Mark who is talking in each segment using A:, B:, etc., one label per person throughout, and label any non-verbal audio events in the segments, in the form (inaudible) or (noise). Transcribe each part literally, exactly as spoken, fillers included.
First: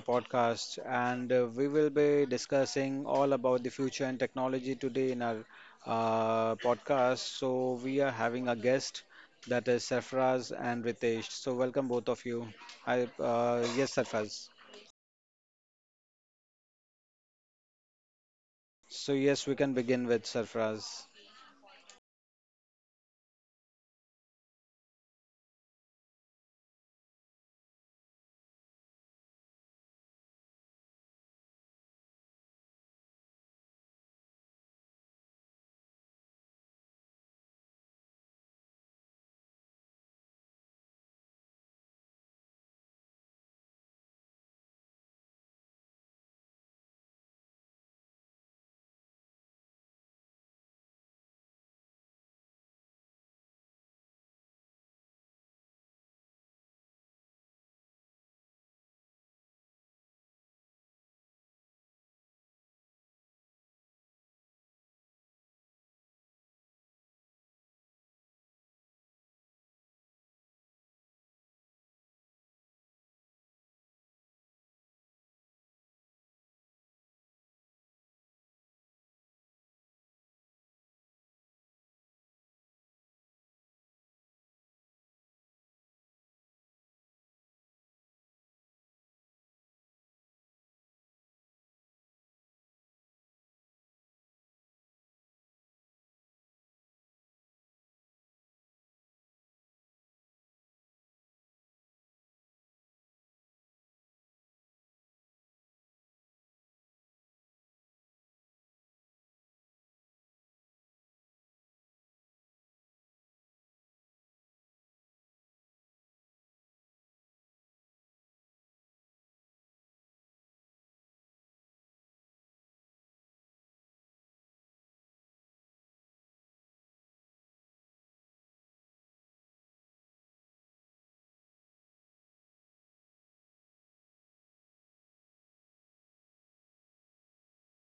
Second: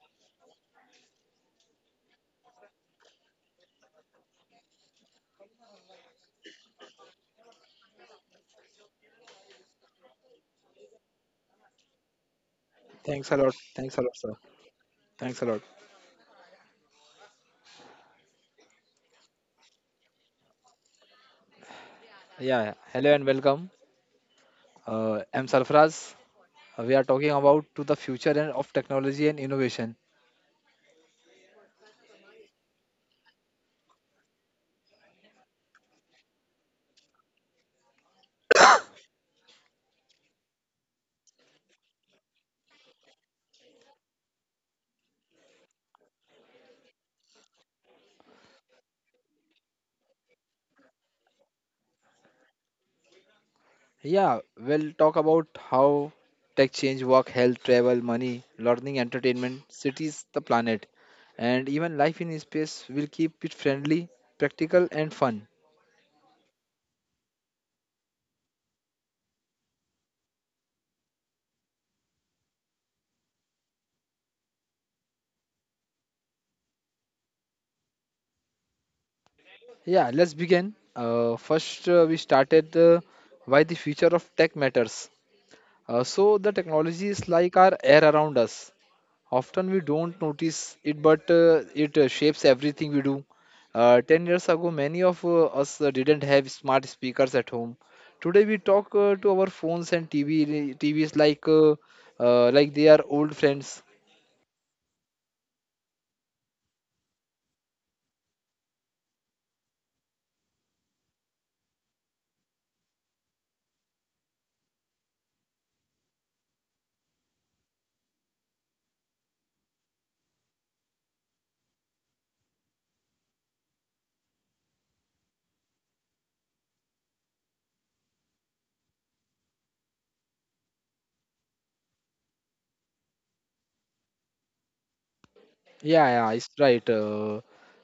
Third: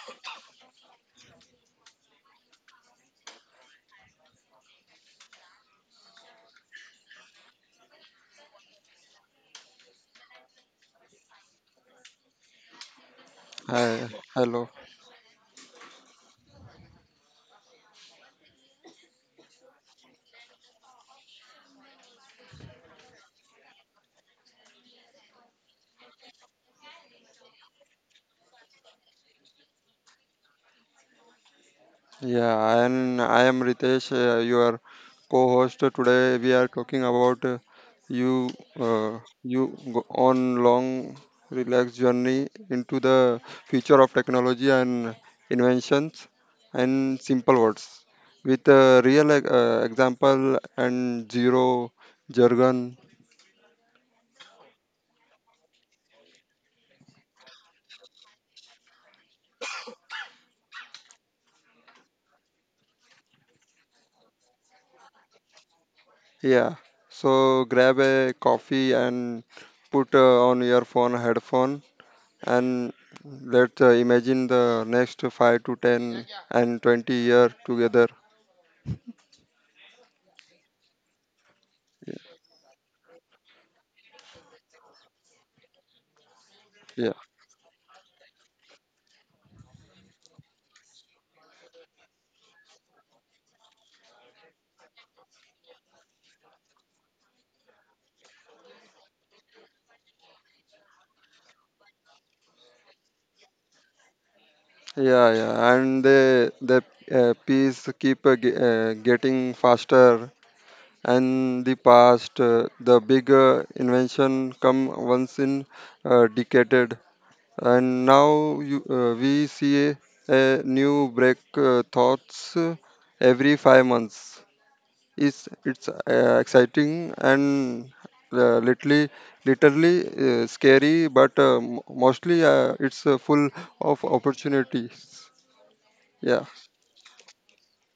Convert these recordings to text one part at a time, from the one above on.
A: podcast, and uh, we will be discussing all about the future and technology today in our uh, podcast. So we are having a guest that is Sarfraz and Ritesh. So welcome both of you. I
B: Thanks a lot.
A: uh, yes,
B: Thanks a
C: Hi,
B: lot, sir.
A: Sarfraz.
C: hello.
B: Thanks a lot.
A: So yes, we can begin with Sarfraz.
B: Yeah. Hello and welcome. Uh, I'm Sarfraz. Uh, We are talking about to the future and of technology and innovation.
C: Yeah, and I am Ritesh, uh, your co-host. Today we are talking about uh, you uh, you go on long relaxed journey into the future of technology and inventions and simple words with a real e- uh, example and zero jargon.
B: Yeah. We'll talk about how tech change work, health, travel, money, learning, entertainment, cities, the planet, and even life in space. Will keep it friendly, practical, and fun.
C: Yeah. So grab a coffee and put uh, on your phone headphone and let's uh, imagine the next five to ten and twenty year together.
B: Yeah. Let's begin. Uh, first, uh, we started uh, why the future of tech matters. Uh, so the technology
C: yeah
B: is like our air around us. Often we don't notice it, but uh, it uh, shapes everything we do. Uh, ten years ago, many of uh, us uh, didn't have smart speakers at home. Today, we talk uh, to our phones and T V, T Vs like uh, uh, like they are old friends.
C: yeah yeah and the the uh, piece keep uh, ge- uh, getting faster, and the past uh, the big uh, invention come once in uh, decade, and now you, uh, we see a, a new break uh, thoughts uh, every five months. It's it's uh, exciting and uh, literally literally uh, scary, but uh, m- mostly uh, it's uh, full of opportunities.
B: Yeah, yeah,
C: Yeah,
B: it's right. Uh,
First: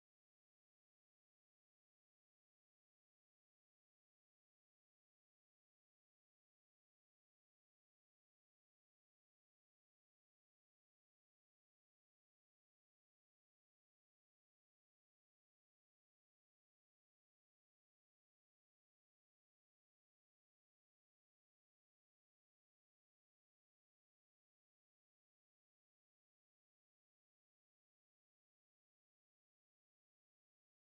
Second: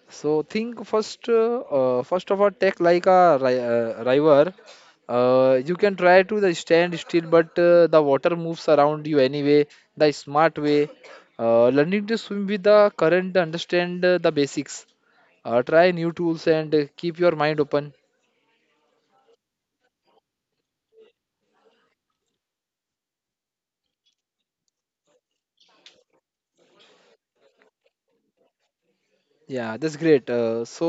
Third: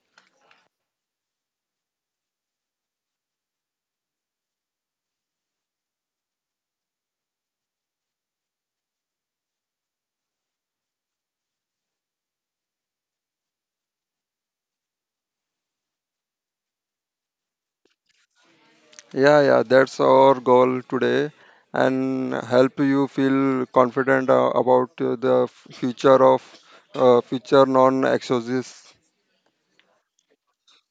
B: so think first, uh, uh, first of all, take like a ri uh, river. Uh, you can try to the stand still, but uh, the water moves around you anyway. The smart way, uh, learning to swim with the current, understand uh, the basics. Uh, try new tools and uh, keep your mind open.
C: yeah, yeah. That's our goal today, and help you feel confident uh, about uh, the future of uh, future non-exorcists.
B: Yeah, that's great. Uh, so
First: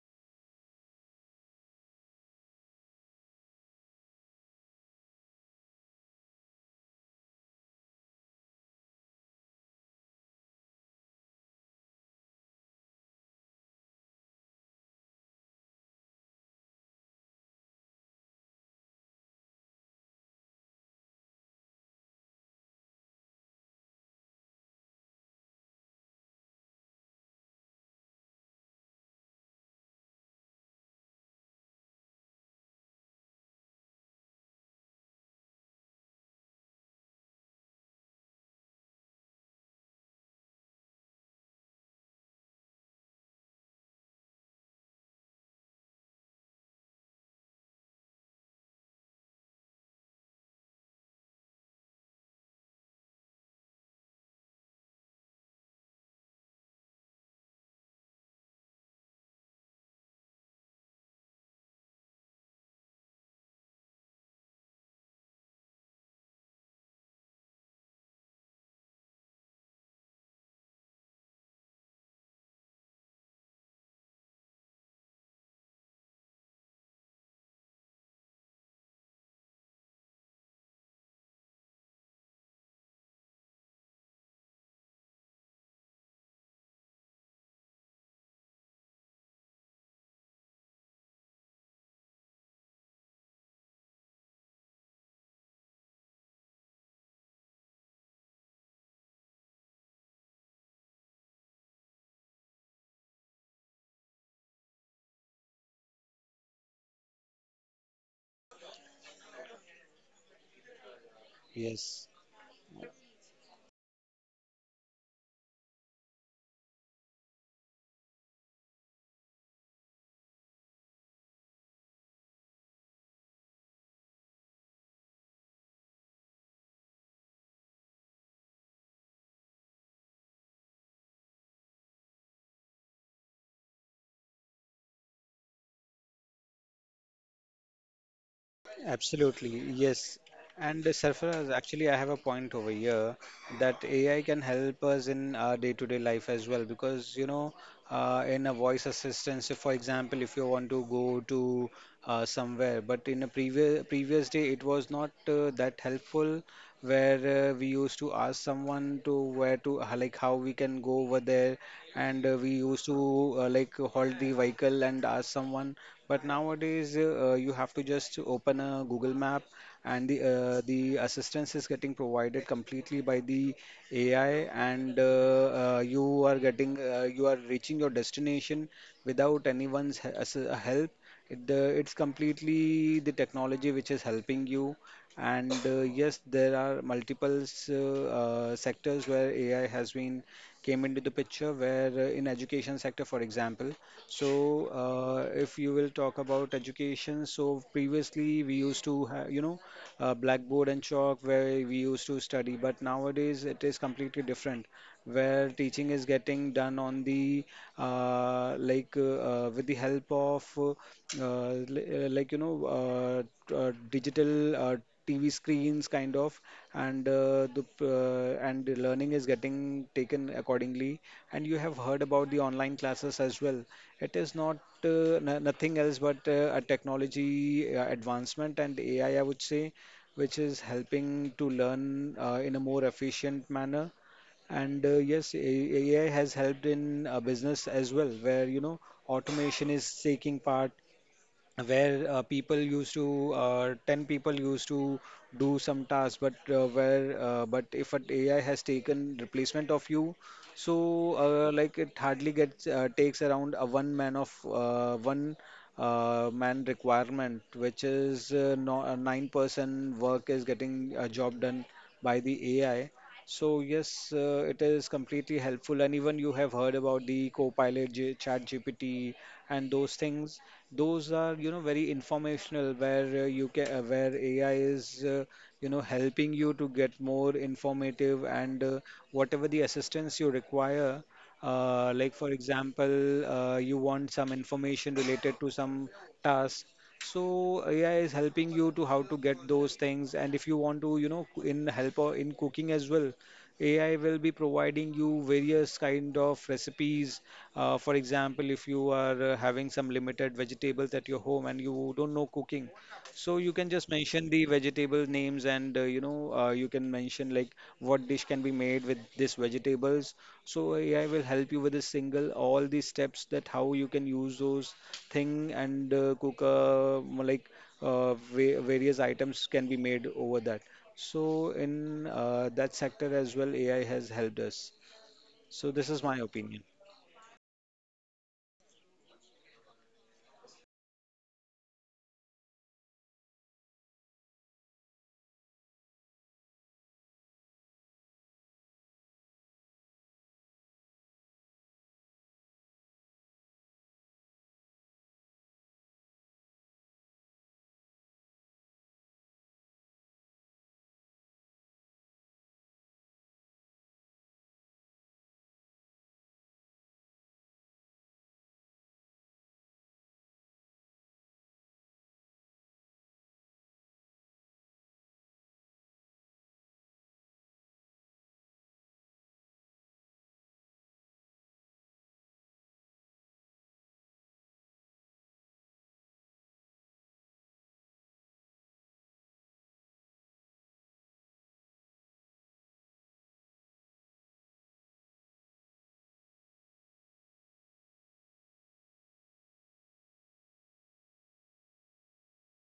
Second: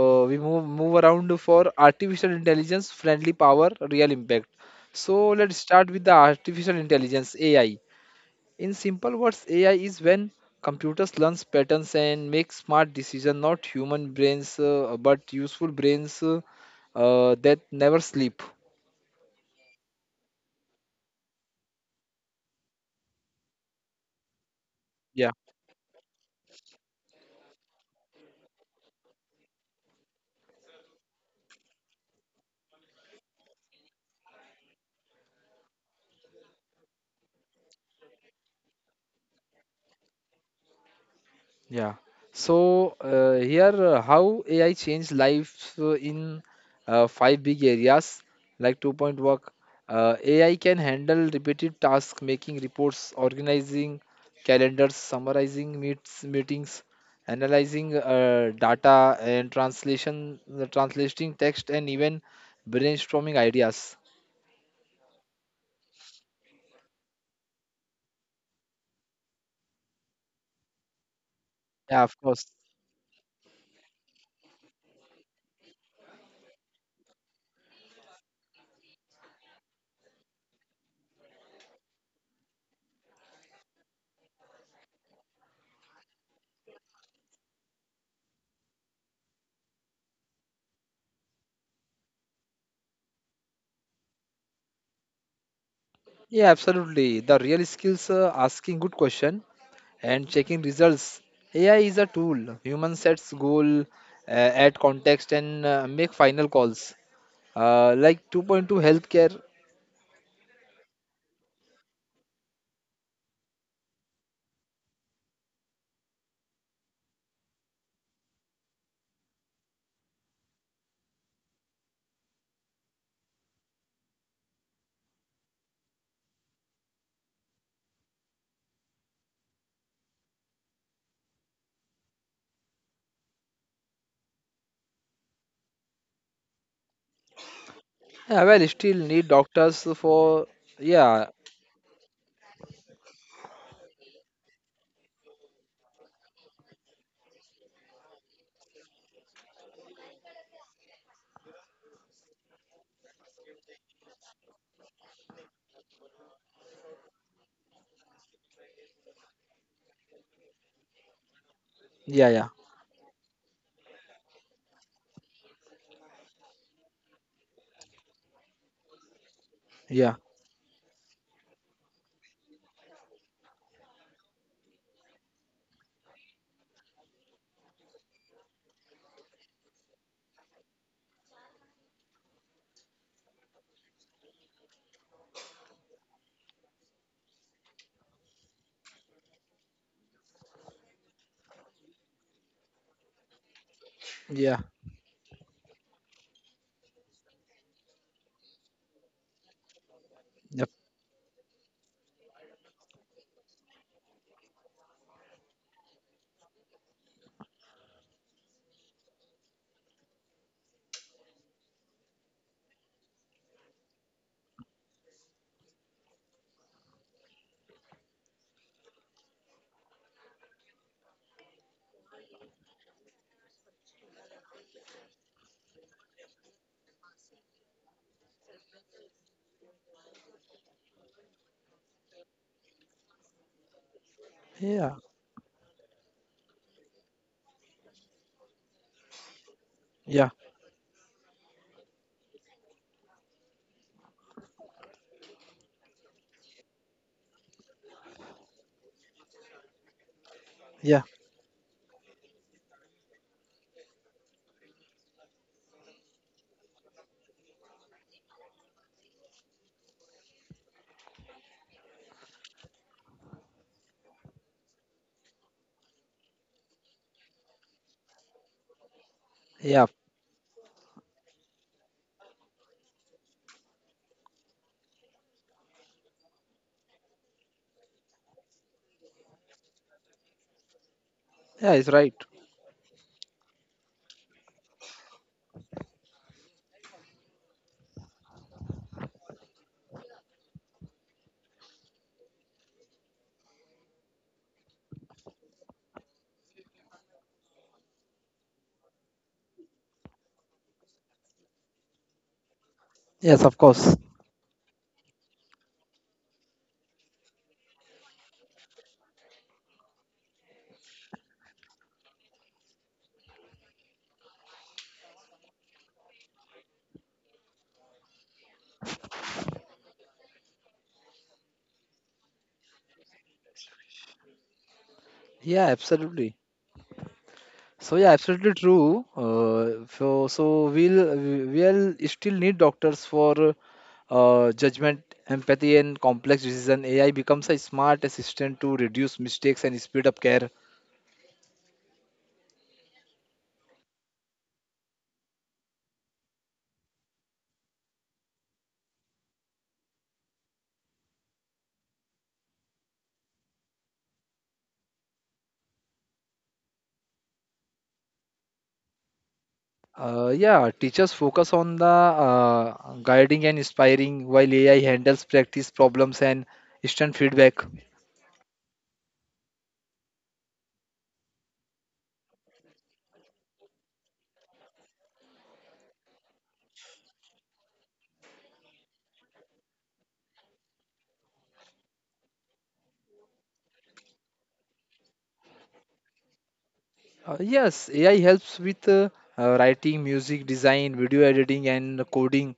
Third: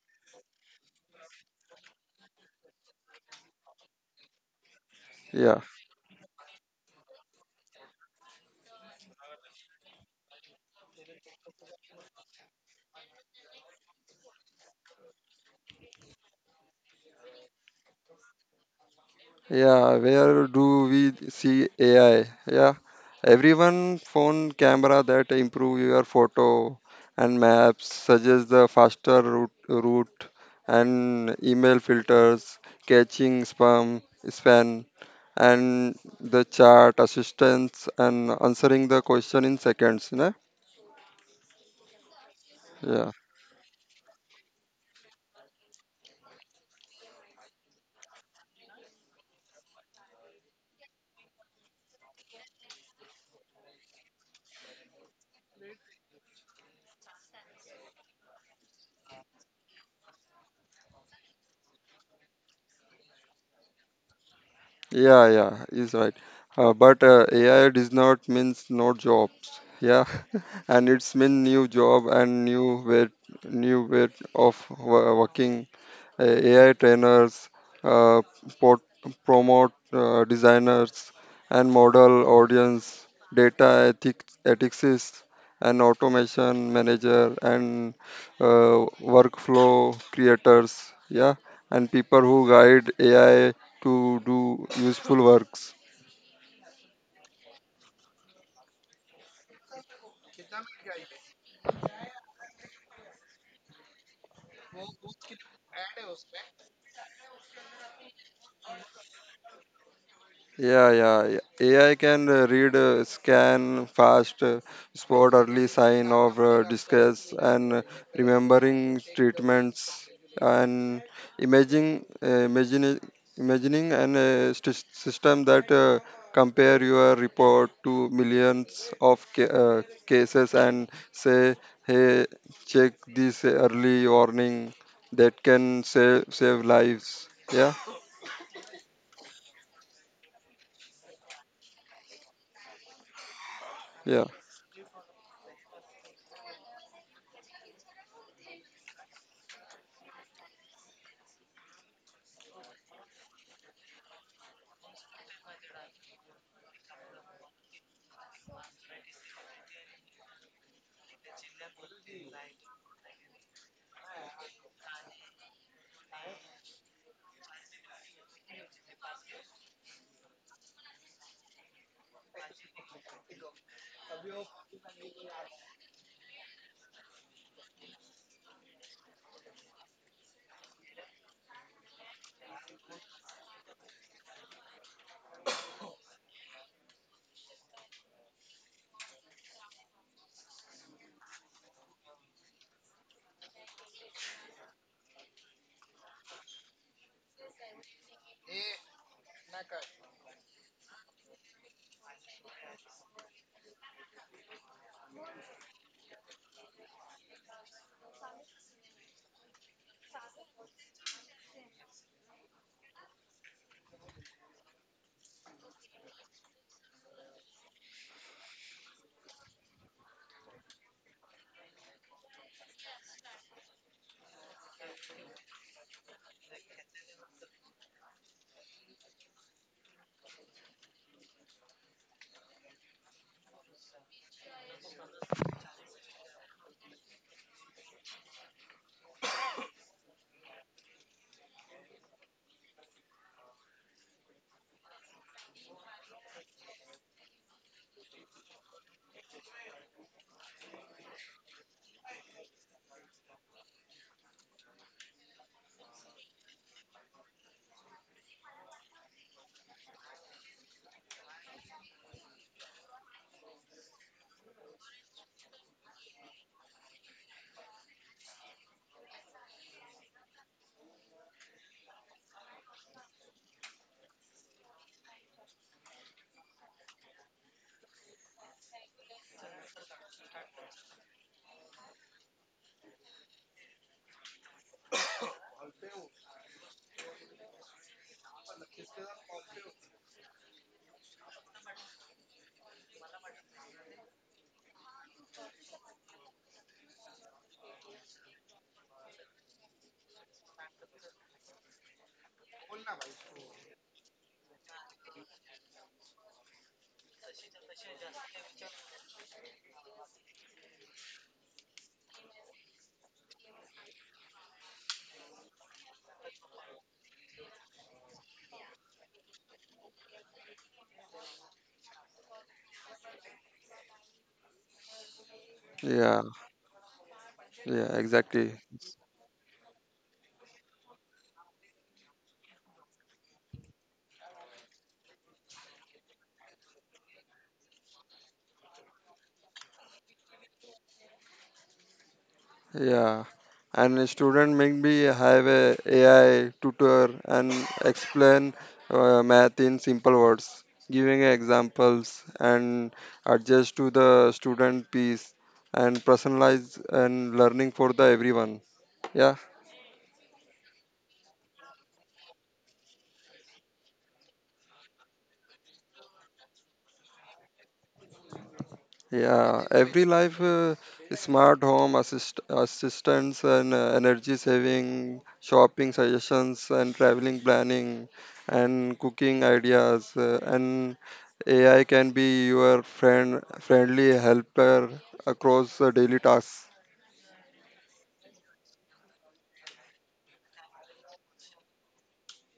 B: uh, we move move around for artificial intelligence, friendly power, real impact. So let's
C: Yeah.
B: start with the artificial intelligence A I. In simple words, A I is when computers learn patterns and make smart decisions, not human brains, uh, but useful brains uh, uh, that never sleep.
C: Yeah, where do we see A I? Yeah, everyone phone camera
B: Yeah.
C: that improve your photo, and maps, suggest the faster route, route, and email filters, catching spam, spam, and the chat assistance and answering the question in seconds. You know?
B: Yeah. So
C: Yeah.
B: uh, here uh, how A I changed lives uh, in uh, five big areas like two point work. Uh, A I can handle repetitive tasks, making reports, organizing calendars, summarizing meets meetings, analyzing uh, data and translation, uh, translating text, and even brainstorming ideas.
C: Yeah, yeah, is right. Uh, but uh, A I does not means no jobs. Yeah, (laughs) and it's mean new
B: Yeah, of
C: job
B: course.
C: and new way, new way of wo- working, uh, A I trainers, uh, pot- promote uh, designers and model audience, data ethics, ethicists, and automation manager, and uh, workflow creators. Yeah, and people who guide A I to do useful works.
B: Yeah, absolutely. The real skills uh, asking good question and checking results. A I is a tool. Human sets goal, uh, add context, and uh, make final calls. Uh, like two point two healthcare.
C: Yeah, yeah, yeah. A I
A: Yes.
C: can uh, read, uh, scan, fast, uh, spot early sign of uh, distress, and uh, remembering treatments, and imaging, uh, imagining, imagining an a sys- system that uh, compare your report to millions of ca- uh, cases and say, hey, check this early warning that can save save lives. Yeah,
B: Yeah, well, still need
A: Absolutely,
B: doctors
A: yes.
B: for.
A: And uh,
B: Yeah,
A: Sarfaraz, actually, I have a point over here that A I
C: yeah,
A: can help us in our day-to-day life as well because, you know, uh, in a voice assistant. So for example, if you want to go to uh, somewhere, but in a previous previous day, it was not uh, that helpful, where uh, we used to ask someone to where to uh, like how we can go over there, and
B: yeah,
A: uh,
B: yeah,
A: we used to uh, like hold the vehicle and ask someone. But nowadays, uh, uh, you have to just open a Google Map, and
B: yeah,
A: the uh, the assistance is getting provided completely by the A I, and uh, uh, you are getting uh, you are reaching your destination without anyone's he- ass- uh, help. It, uh, it's completely the technology which is helping you. And uh, yes, there are multiple uh, uh, sectors where A I has been came into the picture. Where uh, in education sector, for example,
B: yeah,
A: so, uh, if you will talk about education, so previously we used to have, you know, uh, blackboard
B: yep,
A: and chalk where we used to study, but nowadays it is completely different, where teaching is getting done on the uh, like uh, uh, with the help of uh, uh, li- uh, like, you know, uh, t- uh, digital uh, T V screens kind of, and uh, the p- uh, and the learning is getting taken accordingly. And you have heard about the online classes as well. It is not uh, no- nothing else but uh, a technology uh, advancement and A I, I I would say, which is helping to learn uh, in a more efficient manner. And
B: yeah,
A: uh, yes, A- AI has helped in uh, business as well, where, you know, automation is
B: yeah,
A: taking part, where uh, people used to uh, ten people used to do some task, but uh, where uh, but if an A I has taken replacement of you, so
B: yeah,
A: uh, like it hardly gets uh, takes around a one man of uh, one uh, man requirement, which is uh, no, a nine person work is getting a job done by the A I. So yes, uh, it is completely helpful, and even you have heard about the Copilot J- ChatGPT and
B: yeah.
A: those things. Those are, you know, very informational, where uh, you can uh, where A I is, uh, you know, helping you to get more informative and uh, whatever the assistance you require.
B: Yeah, it's
A: Uh, like
B: right.
A: for example, uh, you want some information related to some task, so A I is helping you to how to get those things. And if you want to, you know, in help or in cooking as well, A I will be providing you various kind of recipes. Uh, for example, if you are uh, having some limited vegetables at your home and you don't know cooking, so
B: Yes,
A: you
B: of
A: can just
B: course.
A: mention the vegetable names, and uh, you know, uh, you can mention like what dish can be made with these vegetables. So A I will help you with a single all the steps, that how you can use those thing and uh, cook uh, more like uh, va- various items can be made over that. So in uh, that sector as well, A I has helped us.
B: Yeah,
A: So this is my
C: yeah,
B: absolutely.
A: opinion.
B: So
C: yeah.
B: yeah, absolutely
C: Exactly.
B: true. Uh, so so we'll we- we'll still need doctors for uh, judgment, empathy, and complex decision. A I becomes a smart assistant to reduce mistakes and speed up care.
C: Yeah, and a student maybe have a AI tutor and explain uh, math in simple words, giving examples and adjust to the student piece, and personalize and learning for the everyone. Yeah.
B: Uh, yeah, teachers focus on the uh, guiding and inspiring, while A I handles practice problems and instant feedback.
C: Yeah, every life, uh, smart home assist assistants, and uh, energy saving, shopping suggestions, and traveling planning, and cooking ideas uh, and A I can be your friend friendly helper across uh, daily tasks.
B: Uh, yes, A I helps with uh, uh, writing, music design, video editing, and coding.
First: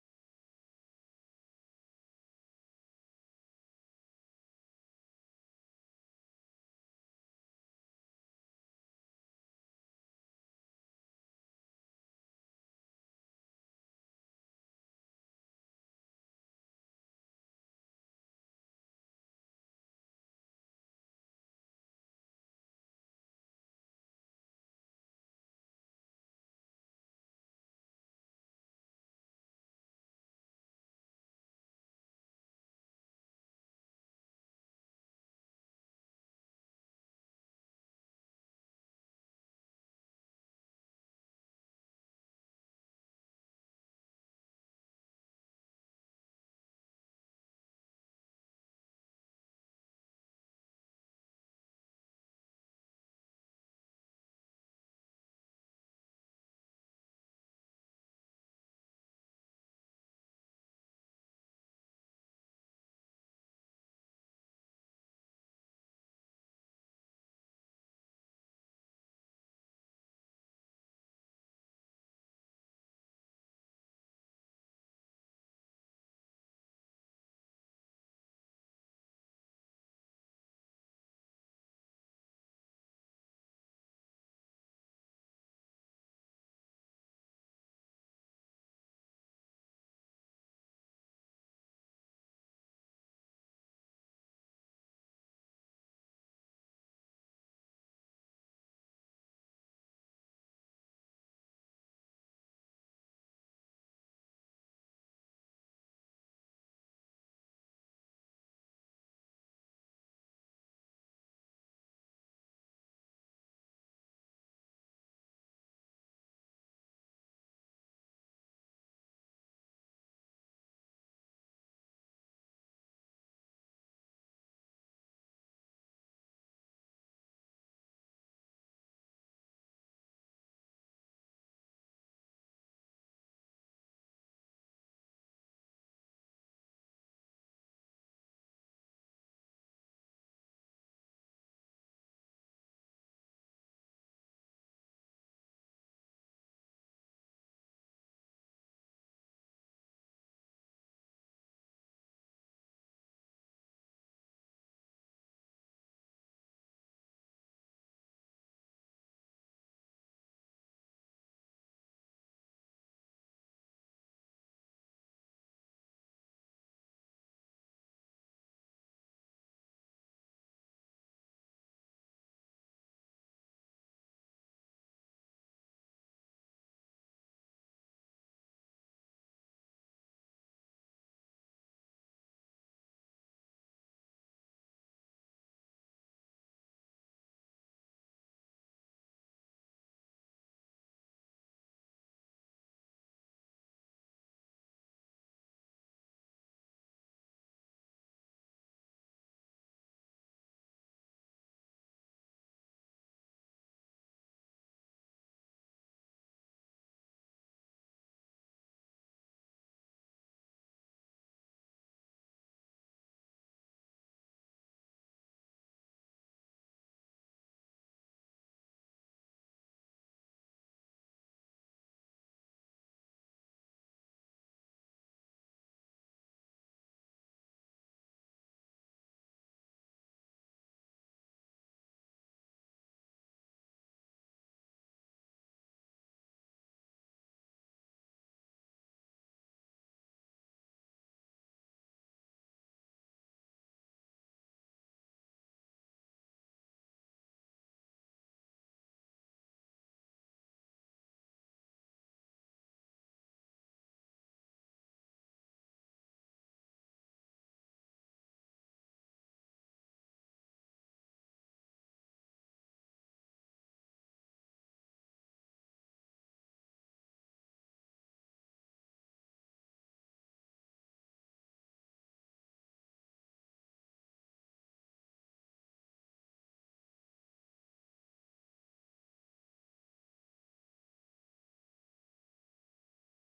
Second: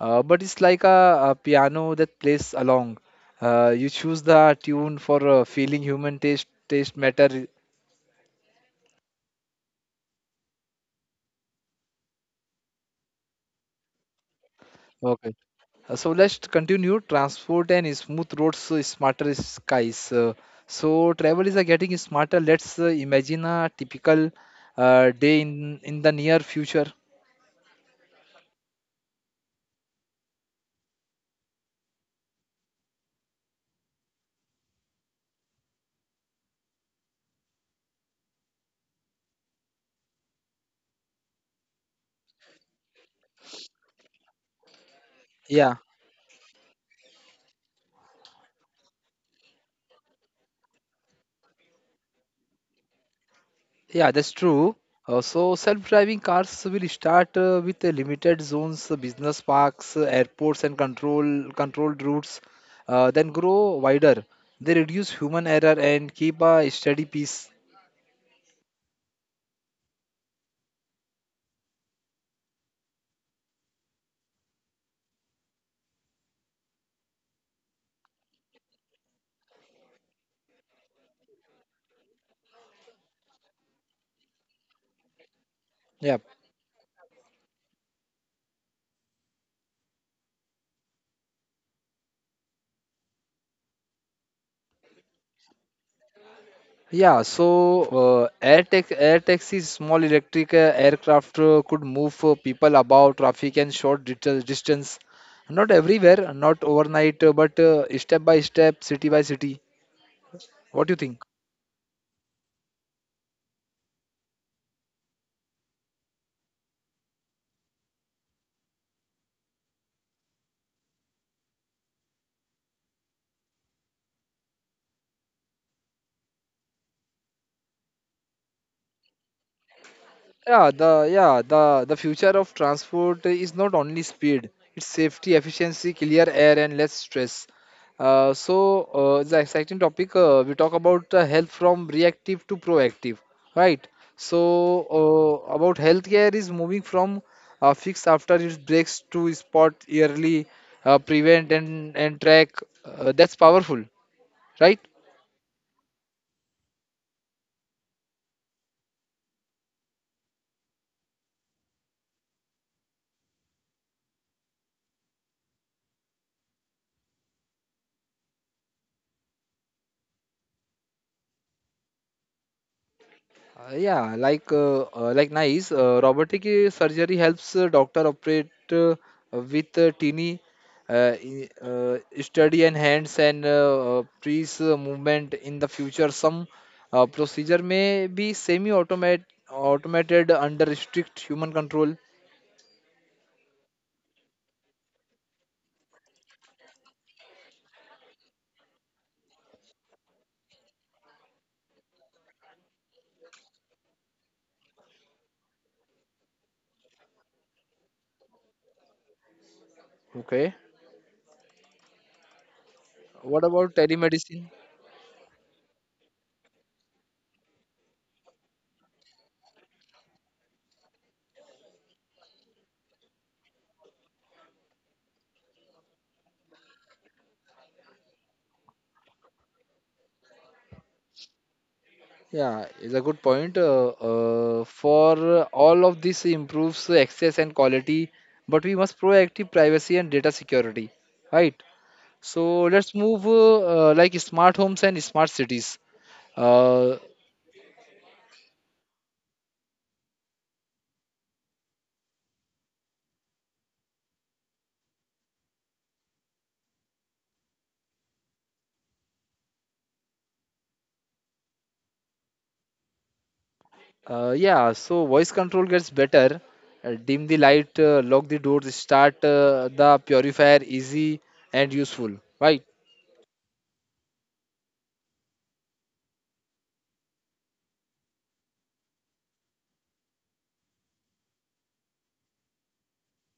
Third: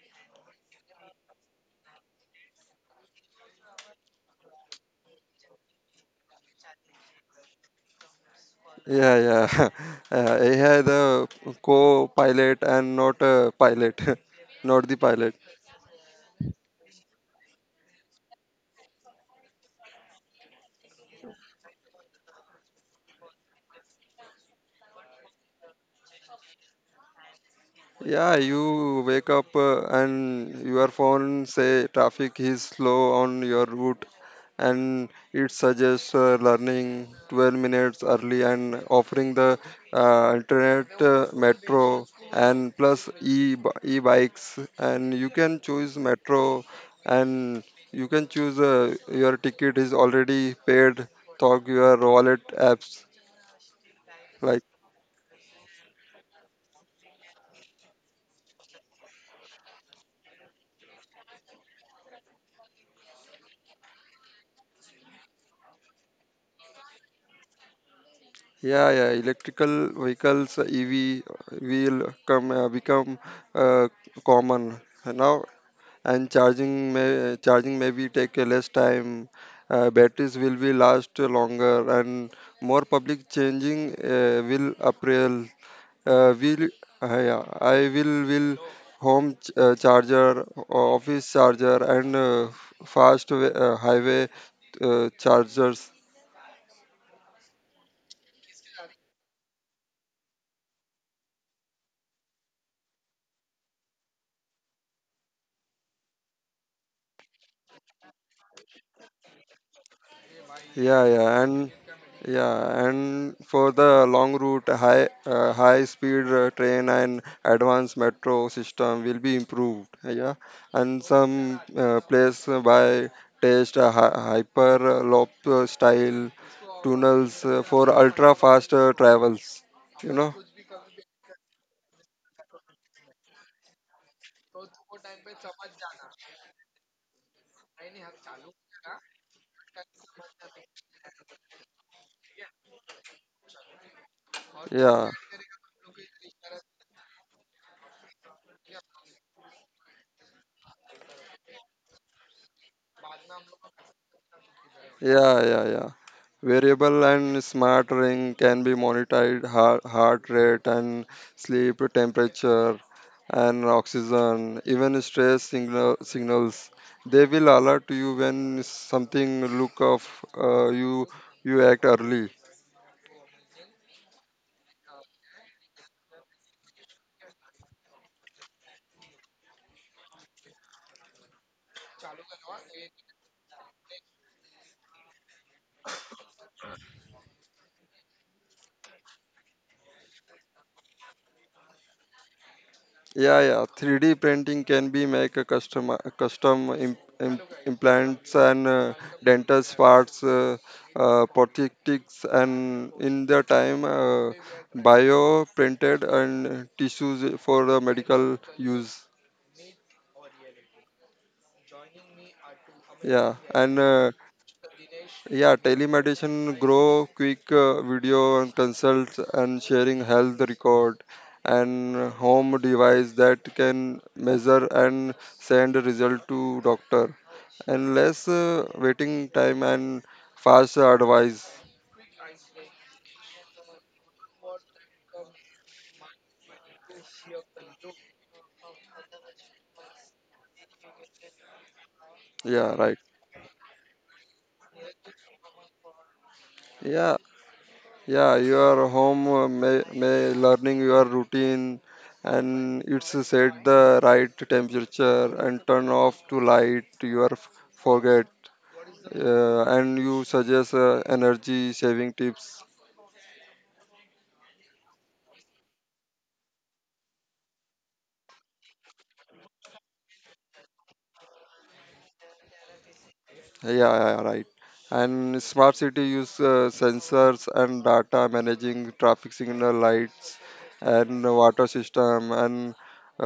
B: Uh, but it's like a, a piano that plays along. Uh, you choose the tune for uh, feeling human taste taste matter.
C: Yeah, yeah. (laughs) Uh, A I the co-pilot and not a pilot, (laughs) not the
B: Okay.
C: pilot.
B: Uh, so let's continue. Transport and smooth roads, uh, smarter skies. Uh, so travel is uh, getting smarter. Let's uh, imagine a typical uh, day in in the near future.
C: Yeah, you wake up uh, and your phone say traffic is slow on your route, and it suggests uh, learning twelve minutes early, and offering the uh, internet uh, metro and plus e e-bikes, and you can
B: Yeah.
C: choose metro, and you can choose uh, your ticket is already paid, talk your wallet apps
B: Yeah, that's true.
C: like.
B: Uh, so self-driving cars will start uh, with uh, limited zones, uh, business parks, uh, airports, and control controlled routes, uh, then grow wider. They reduce human error and keep a steady pace.
C: Yeah, yeah, electrical vehicles, uh, E V, uh, will come uh, become uh, common now, and charging may charging maybe take uh, less time. Uh, batteries will be last longer, and more public changing uh, will appeal.
B: Yeah,
C: Uh, will uh, yeah, I will will home ch- uh, charger, office charger, and uh, fast wa- uh, highway uh, chargers.
B: yeah. So uh, air tax air taxis, small electric uh, aircraft uh, could move uh, people about traffic and short dit- distance. Not everywhere, not overnight, uh, but uh, step by step, city by city. What do you
C: yeah
B: think?
C: yeah and yeah and for the long route, high uh, high speed uh, train and advanced metro system will be improved. Yeah, and some uh, place uh, by test uh, hy- hyperloop uh, style tunnels uh, for ultra fast uh, travels, you know.
B: Yeah, the yeah the the future of transport is not only speed; it's safety, efficiency, clear air, and less stress. Uh, so uh, the exciting topic uh, we talk about uh, health from reactive to proactive, right? So
C: Yeah.
B: uh, about healthcare is moving from uh, fixed after its breaks to spot yearly, uh, prevent and and track. Uh, that's powerful, right?
C: Yeah, yeah. yeah. Variable and smart ring can be monitored heart, heart rate and sleep temperature and oxygen, even stress signal, signals. They will alert you when something look off. uh, you you act early.
B: Uh, yeah, like uh, uh, like nice. Uh, robotic uh, surgery helps uh, doctor operate uh, with uh, teeny uh, i- uh, steady and hands and uh, uh, precise uh, movement. In the future, some uh, procedure may be semi-automate automated under strict human control.
C: Yeah, yeah. three D printing can be make a custom uh, custom im im implants and uh, dental parts, uh, uh, prosthetics, and in the time uh, bio printed and tissues for the medical use.
B: Okay.
C: Yeah,
B: What about
C: and uh,
B: telemedicine?
C: Yeah, telemedicine grow quick uh, video and consults, and sharing health record, and home device that can measure and send result to doctor, and less uh, waiting time and fast advice.
B: Yeah, it's a good point. Uh, uh, for all of this improves access and quality, but we must proactive privacy and data security, right? So
C: Yeah,
B: let's
C: right.
B: move uh, uh, like smart homes and smart cities. Uh,
C: Yeah, yeah, your home uh, may, may learning your routine, and it's set the right temperature and turn off to light your f- forget, uh, and you suggest uh, energy saving tips.
B: uh, yeah, so voice control gets better. Uh, dim the light, uh, lock the doors, start uh, the purifier, easy and useful, right?
C: Yeah, yeah, yeah, right and smart city use uh, sensors and data managing traffic signal lights and water system and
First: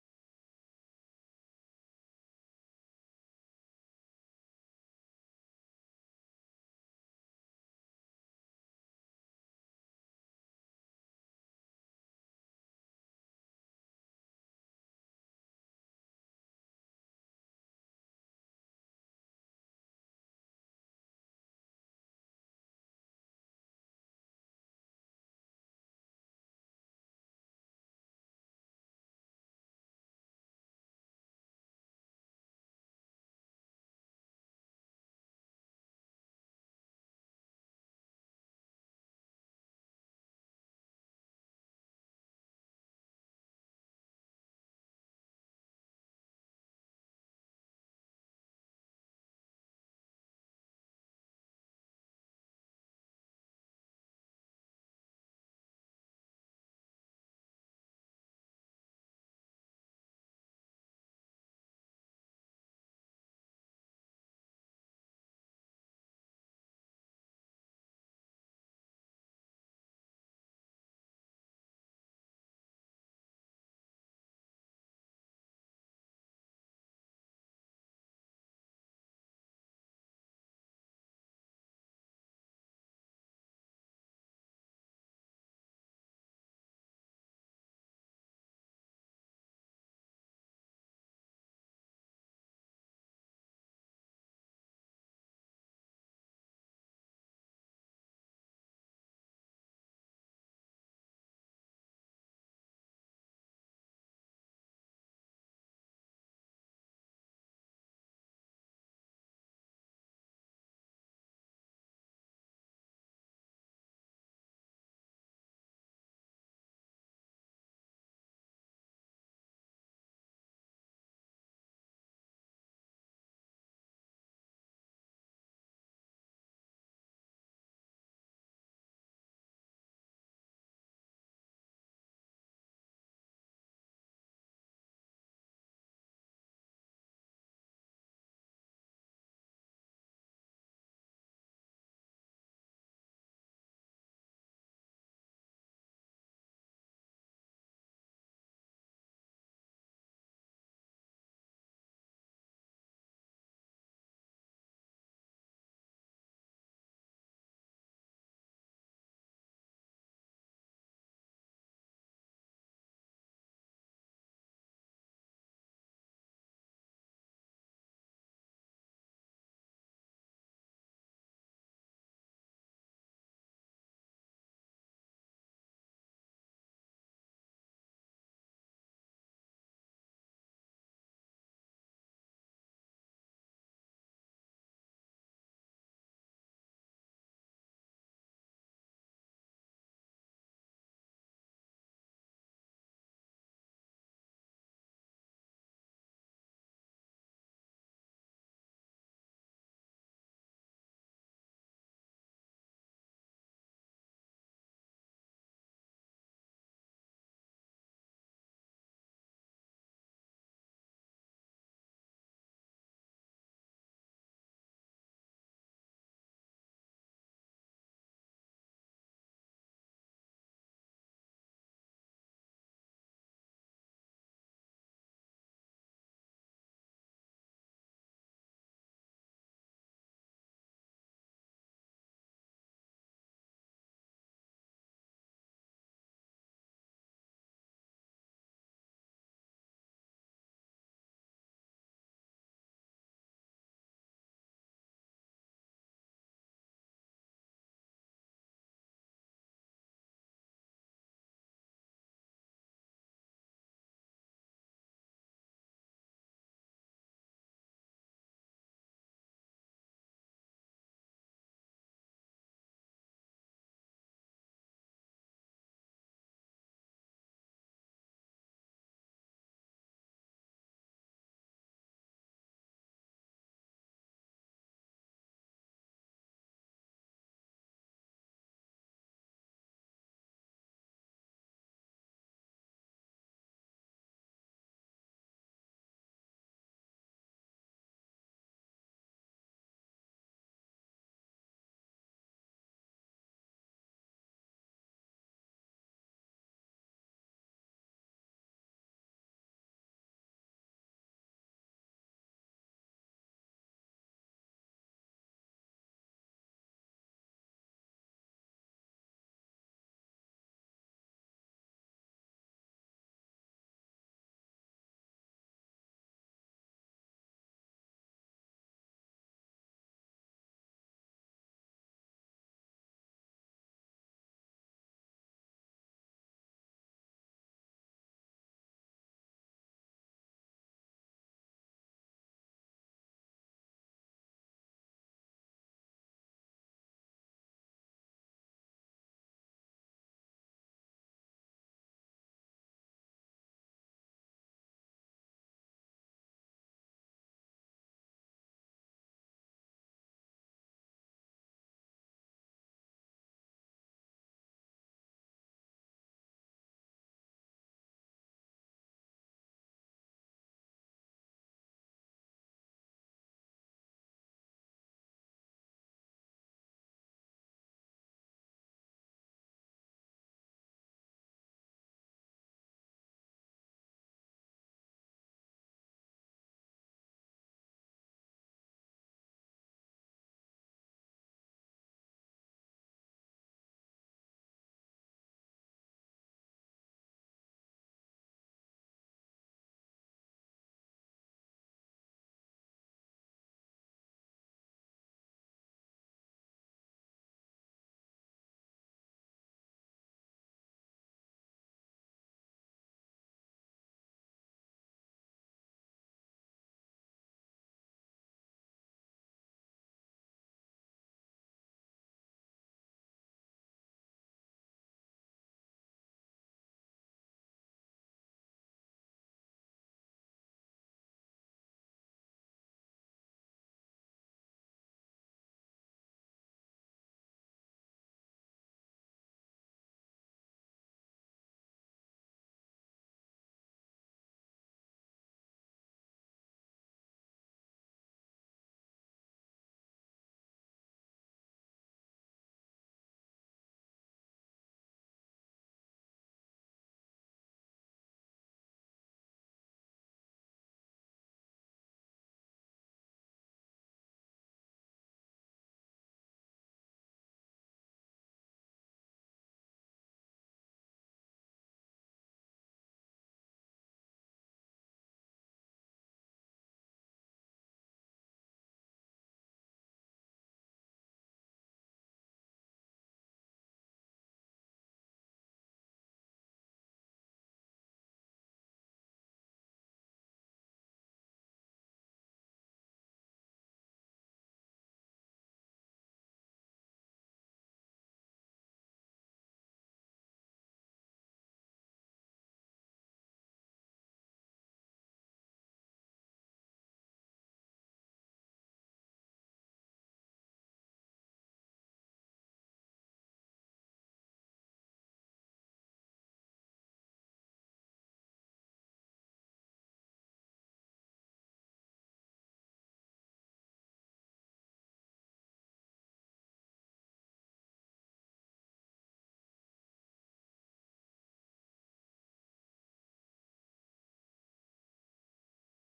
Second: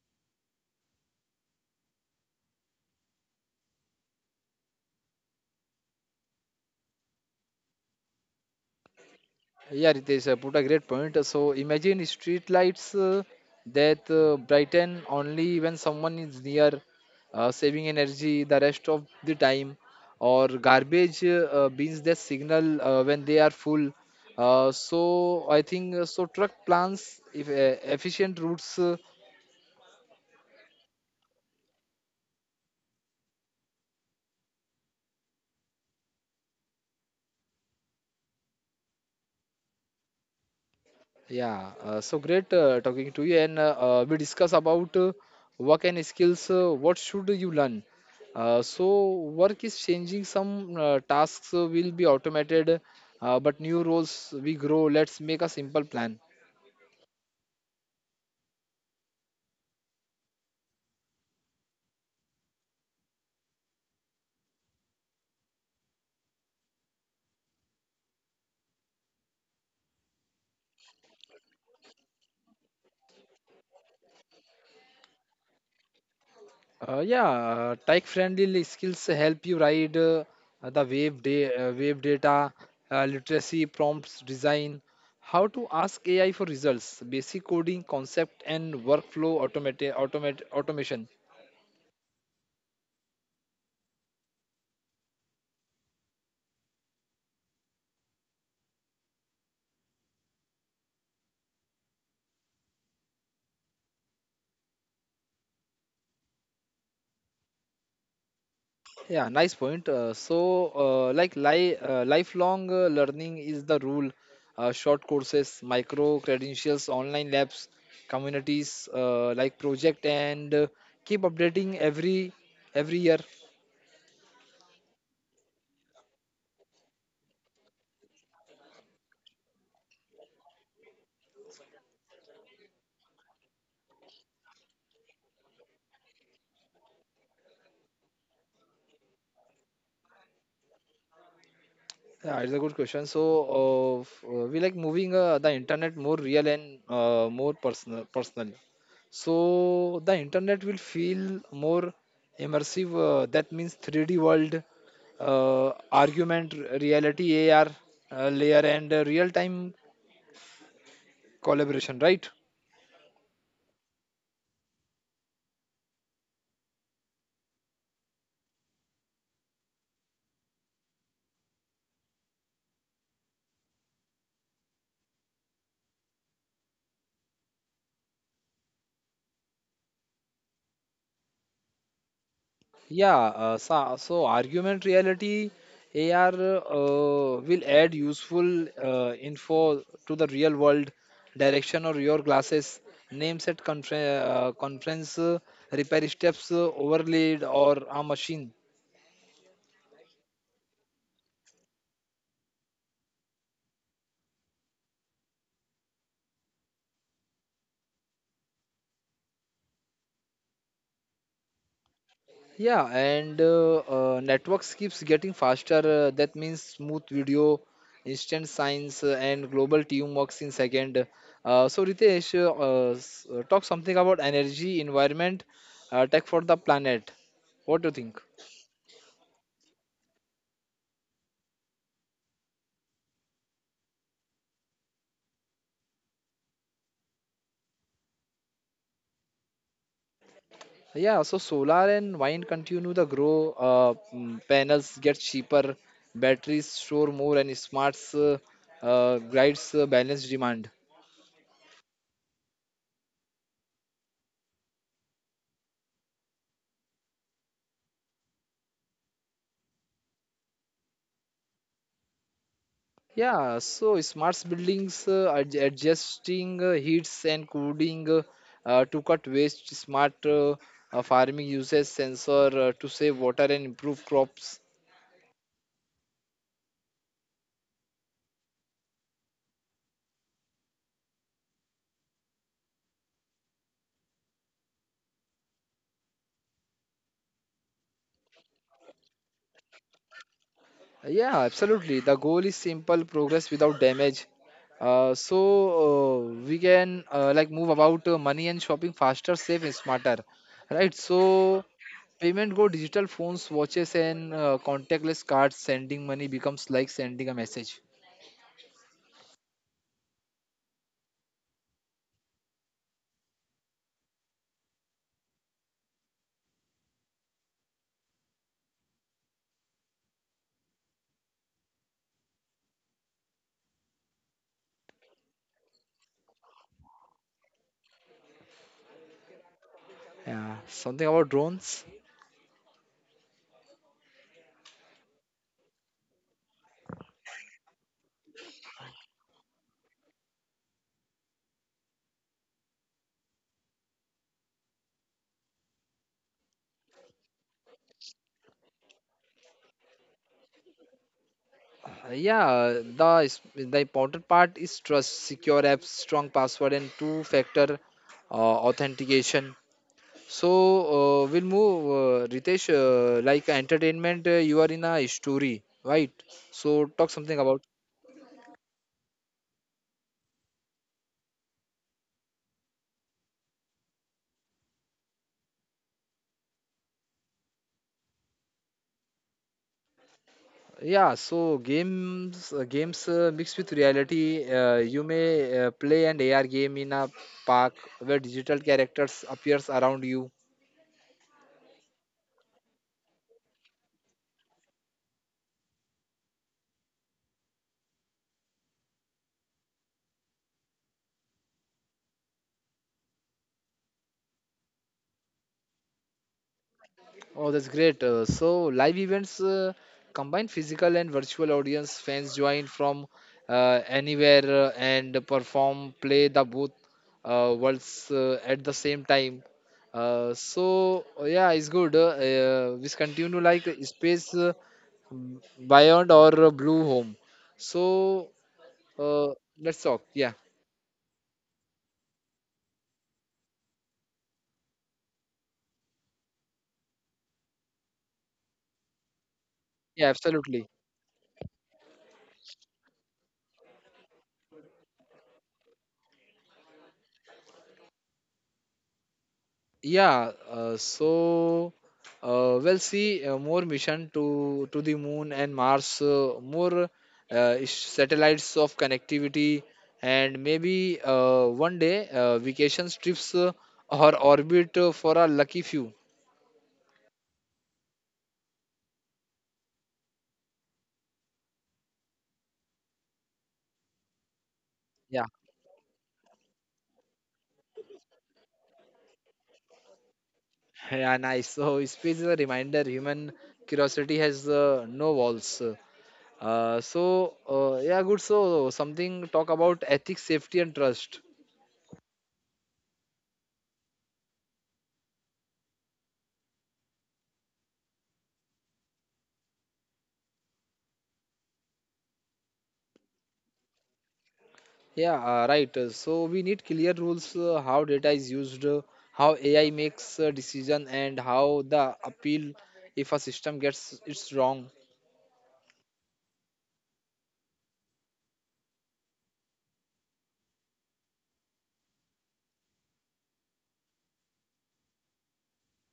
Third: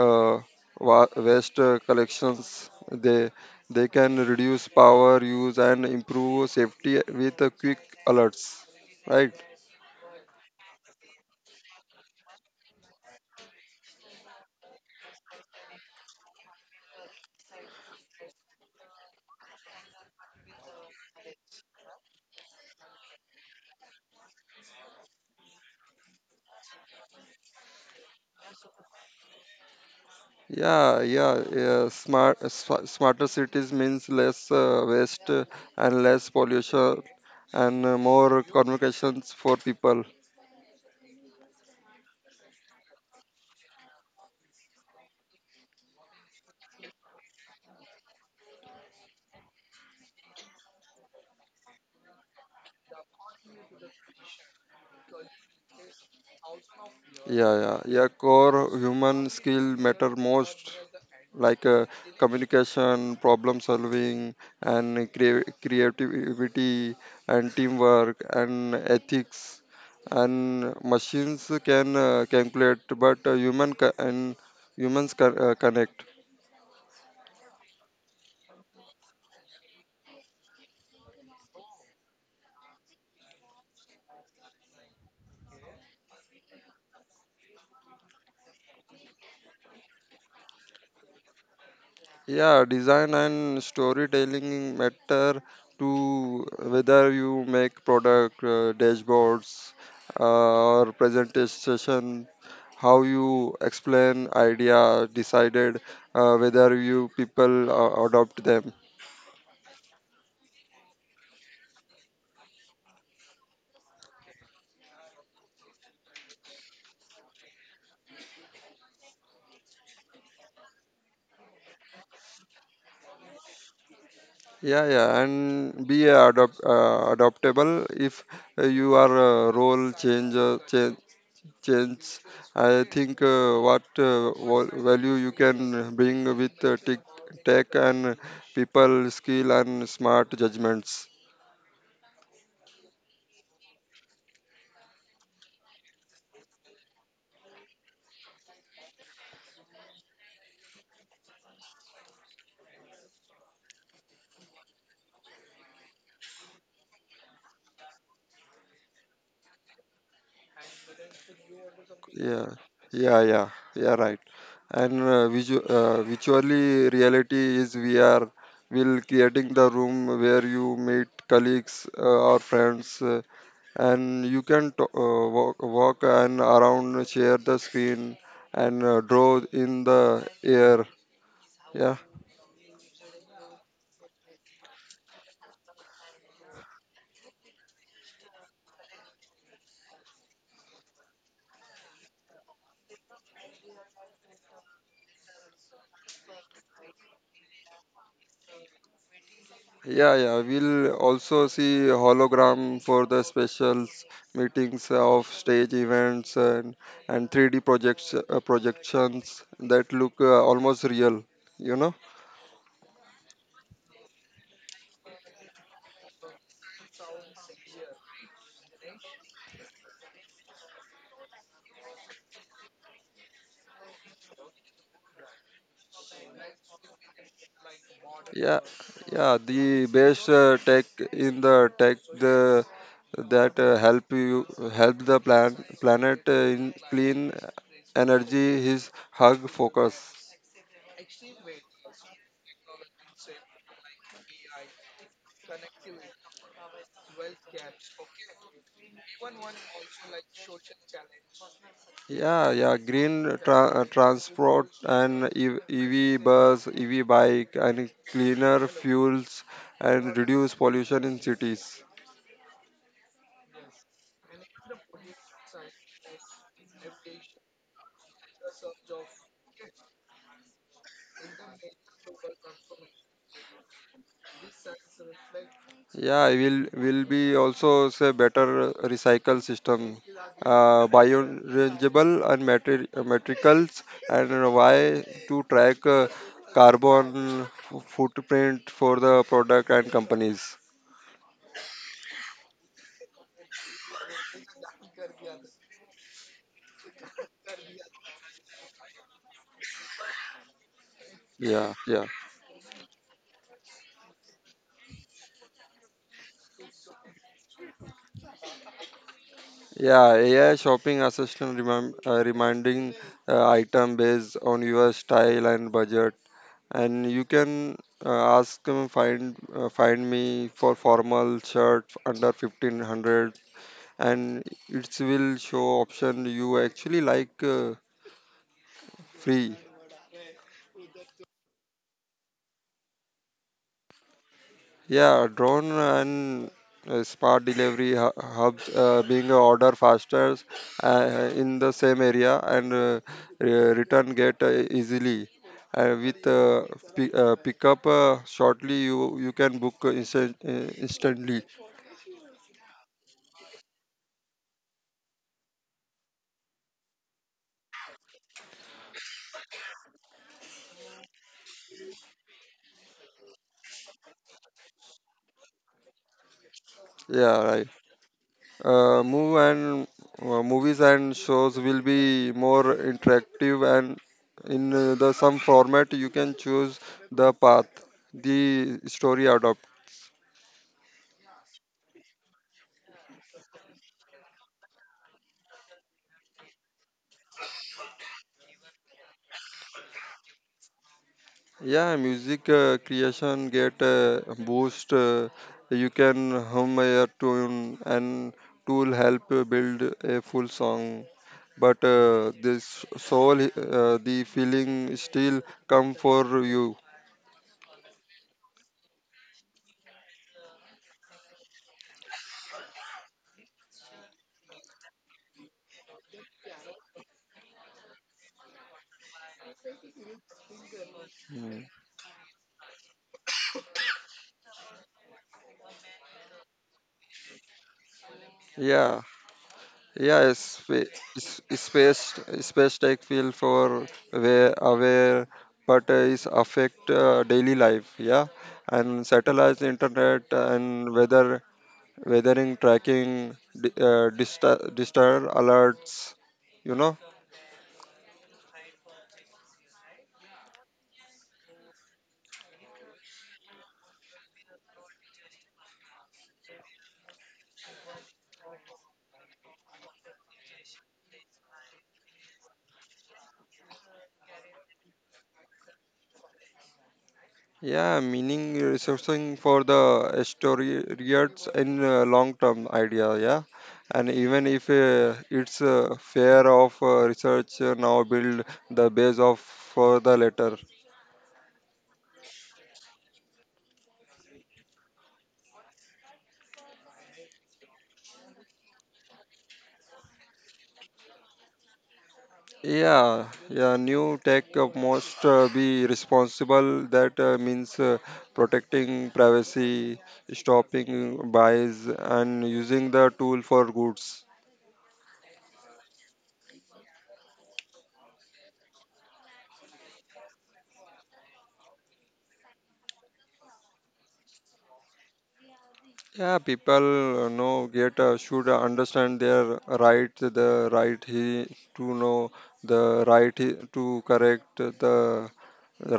C: uh, wa- waste uh, collections. They they can reduce power use and improve safety with uh, quick alerts, right?
B: Yeah, Ritesh uh, put a great point. Uh, So imagine street lights uh, that uh, brighten only when someone is near, uh, saving energy the rest of the time, or garbage uh, uh, bins that signal uh, when they are full. Uh, so I think uh, so truck plans if uh, efficient routes. uh,
C: Yeah, yeah, yeah. Smart, sma- smarter cities means less uh, waste uh, and less pollution and uh, more communications for people.
B: Yeah, uh, so great uh, talking to you. And uh, uh, we discuss about uh, work and skills. Uh, what should you learn? Uh, so work is changing. Some uh, tasks uh, will be automated, uh, but new roles we grow. Let's make a simple plan.
C: Yeah, yeah, yeah. Core human skill matter most, like uh, communication, problem solving, and crea- creativity and teamwork and ethics. And machines can uh, calculate, but uh, human ca- and humans ca- uh, connect.
B: Uh, yeah, uh, Tech-friendly skills help you ride uh, the wave da- uh, wave data uh, literacy prompts design. How to ask A I for results, basic coding concept, and workflow automate automate automation.
C: Yeah, design and storytelling matter to whether you make product uh, dashboards uh, or presentation, how you explain idea decided uh, whether you people uh, adopt them.
B: Yeah, nice point. Uh, so, uh, like li uh, lifelong uh, learning is the rule. Uh, short courses, micro credentials, online labs, communities uh, like project, and uh, keep updating every every year.
C: Yeah, yeah, and be adopt, uh, adoptable if you are a role change, change. I think uh, what uh, val- value you can bring with uh, tech, tech and people skill and smart judgments.
B: Yeah, it's a good question. So, uh, f- uh, we like moving uh, the internet more real and uh, more personal, personal. So the internet will feel more immersive. Uh, that means three D world, uh, argument, r- reality, A R uh, layer, and uh, real-time collaboration, right?
C: Yeah, yeah, yeah, yeah, right. And uh, visu- uh, virtually reality is V R, will creating the room where you meet colleagues uh, or friends, uh, and you can t- uh, walk, walk and around share the screen and uh, draw in the air, yeah.
B: Yeah, uh, so, so argument reality A R uh, will add useful uh, info to the real world direction or your glasses, names at confer- uh, conference, uh, repair steps, uh, overlaid or a machine.
C: Yeah, yeah. We'll also see hologram for the specials meetings of stage events, and and three D projects uh, projections that look uh, almost real. You know?
B: Yeah, and uh, uh, networks keeps getting faster. Uh, that means smooth video, instant science, uh, and global teamworks in second. Uh, so Ritesh, uh, uh, s- uh, talk something about energy, environment, uh, tech for the planet. What do you think?
C: Yeah, yeah. The best uh, tech in the tech the that uh, help you help the plan planet uh, in clean energy is hug focus.
B: Yeah, so solar and wind continue to grow. Uh, mm, panels get cheaper, batteries store more, and smarts uh, uh, guides uh, balance demand.
C: Yeah, yeah, green tra- uh, transport and E- EV bus, E V bike, and cleaner fuels, and reduce pollution in cities.
B: Yeah, so smart buildings uh, ad- adjusting uh, heats and cooling uh, uh, to cut waste, smart uh, uh, farming uses sensor uh, to save water and improve crops.
C: Yeah, will will be also say better recycle system, uh, biodegradable and materi- uh, materials, and why to track uh, carbon f- footprint for the product and companies.
B: Uh, Yeah, absolutely. The goal is simple progress without damage. Uh, so uh, we can uh, like move about uh, money and shopping faster, safe and smarter. Right? So
C: Yeah, yeah.
B: payment go digital phones, watches and uh, contactless cards. Sending money becomes like sending a message.
C: Yeah, A I shopping assistant remem- uh, reminding uh, item based on your style and budget, and you can uh, ask them find uh, find me for formal shirt under fifteen hundred, and it will show option you actually like, uh, free.
B: Yeah, something about drones.
C: Yeah, drone and uh, smart delivery hu- hubs uh, being a order faster uh, in the same area, and uh, re- return get uh, easily. Uh, with uh, pi uh, pickup uh, shortly, you you can book instant, uh, instantly.
B: Uh, Yeah, the is- the important part is trust, secure apps, strong password, and two-factor uh, authentication. So uh, we'll move, uh, Ritesh. Uh, like entertainment, uh, you are in a story, right? So talk something
C: Yeah,
B: about.
C: right. Uh, move and uh, Movies and shows will be more interactive, and in uh, the some format you can choose the path the story adopt.
B: Yeah, so games, uh, games uh, mixed with reality. Uh, you may uh, play an A R game in a park where digital characters appears around you.
C: Yeah, music uh, creation get a boost. Uh, you can hum a tune, and tool help you build a full song. But uh, this soul, uh, the feeling still come for you.
B: Oh, that's great. Uh, so live events uh, combine physical and virtual audience. Fans join from uh, anywhere uh, and perform, play the both uh, worlds uh, at the same time. Uh, so uh, yeah, it's
C: Mm.
B: good. Uh, uh, we continue like uh, space uh, beyond or uh, blue home. So
C: Yeah,
B: uh, let's talk. Yeah,
C: yeah, spa- s- space, space tech feel for aware, aware, but uh, is affect uh, daily life. Yeah, and satellite
B: yeah,
C: internet
B: absolutely.
C: and weather weathering tracking di- uh, disaster disaster alerts, you know.
B: Yeah, uh, so uh, we'll see uh, more mission to to the moon and Mars, uh, more uh, ish- satellites of connectivity, and maybe uh, one day uh, vacation trips uh, or orbit uh, for a lucky few.
C: Yeah, meaning resourcing for the historians in uh, long term idea. Yeah, and even if uh,
B: Yeah,
C: it's uh, fair of uh, research, uh, now build the base of for the later.
B: (laughs) yeah, nice. So space is a reminder human curiosity has uh, no walls. Uh, so uh, yeah, good. So Something talk about ethics, safety, and trust.
C: Yeah, yeah, new tech uh, must uh, be responsible. That uh, means uh, protecting privacy, stopping bias, and using the tool for goods.
B: Yeah, uh, right. Uh, So we need clear rules uh, how data is used, uh, how A I makes a decision, and how the appeal if a system gets it's wrong.
C: Yeah, people uh, know get uh, should understand their right, the right he to know, the right he, to correct, the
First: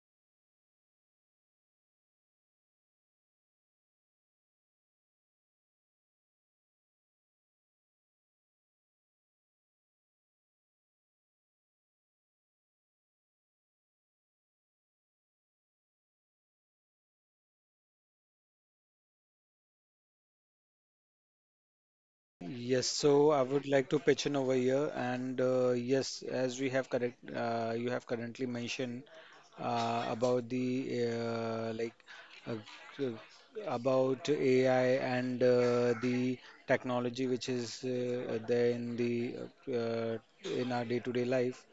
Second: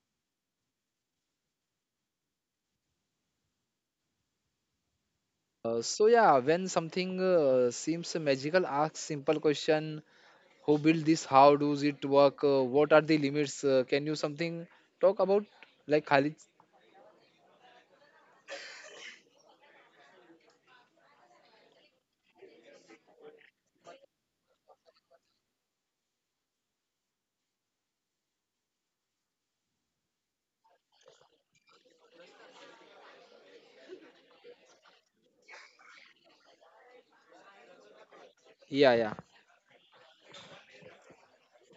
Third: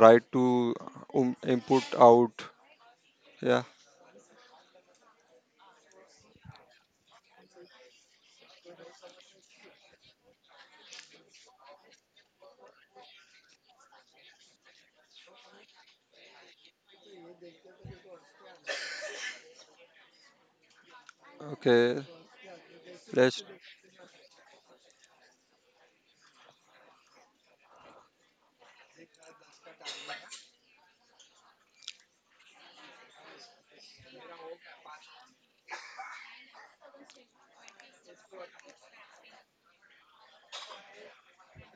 C: right to um, input out. Yeah.
B: Uh, so yeah, when something uh, seems magical, ask simple question: Who built this? How does it work? Uh, what are the limits? Uh, can you something talk about like Khalid?
C: Okay.
A: Yes, so I
C: Let's.
A: would like to pitch in over here, and uh, yes, as we have correct, uh, you have currently mentioned uh, about the uh, like uh, uh, about A I and uh, the technology which is uh, there
B: Yeah,
A: in
B: yeah.
A: the uh, in our day-to-day life.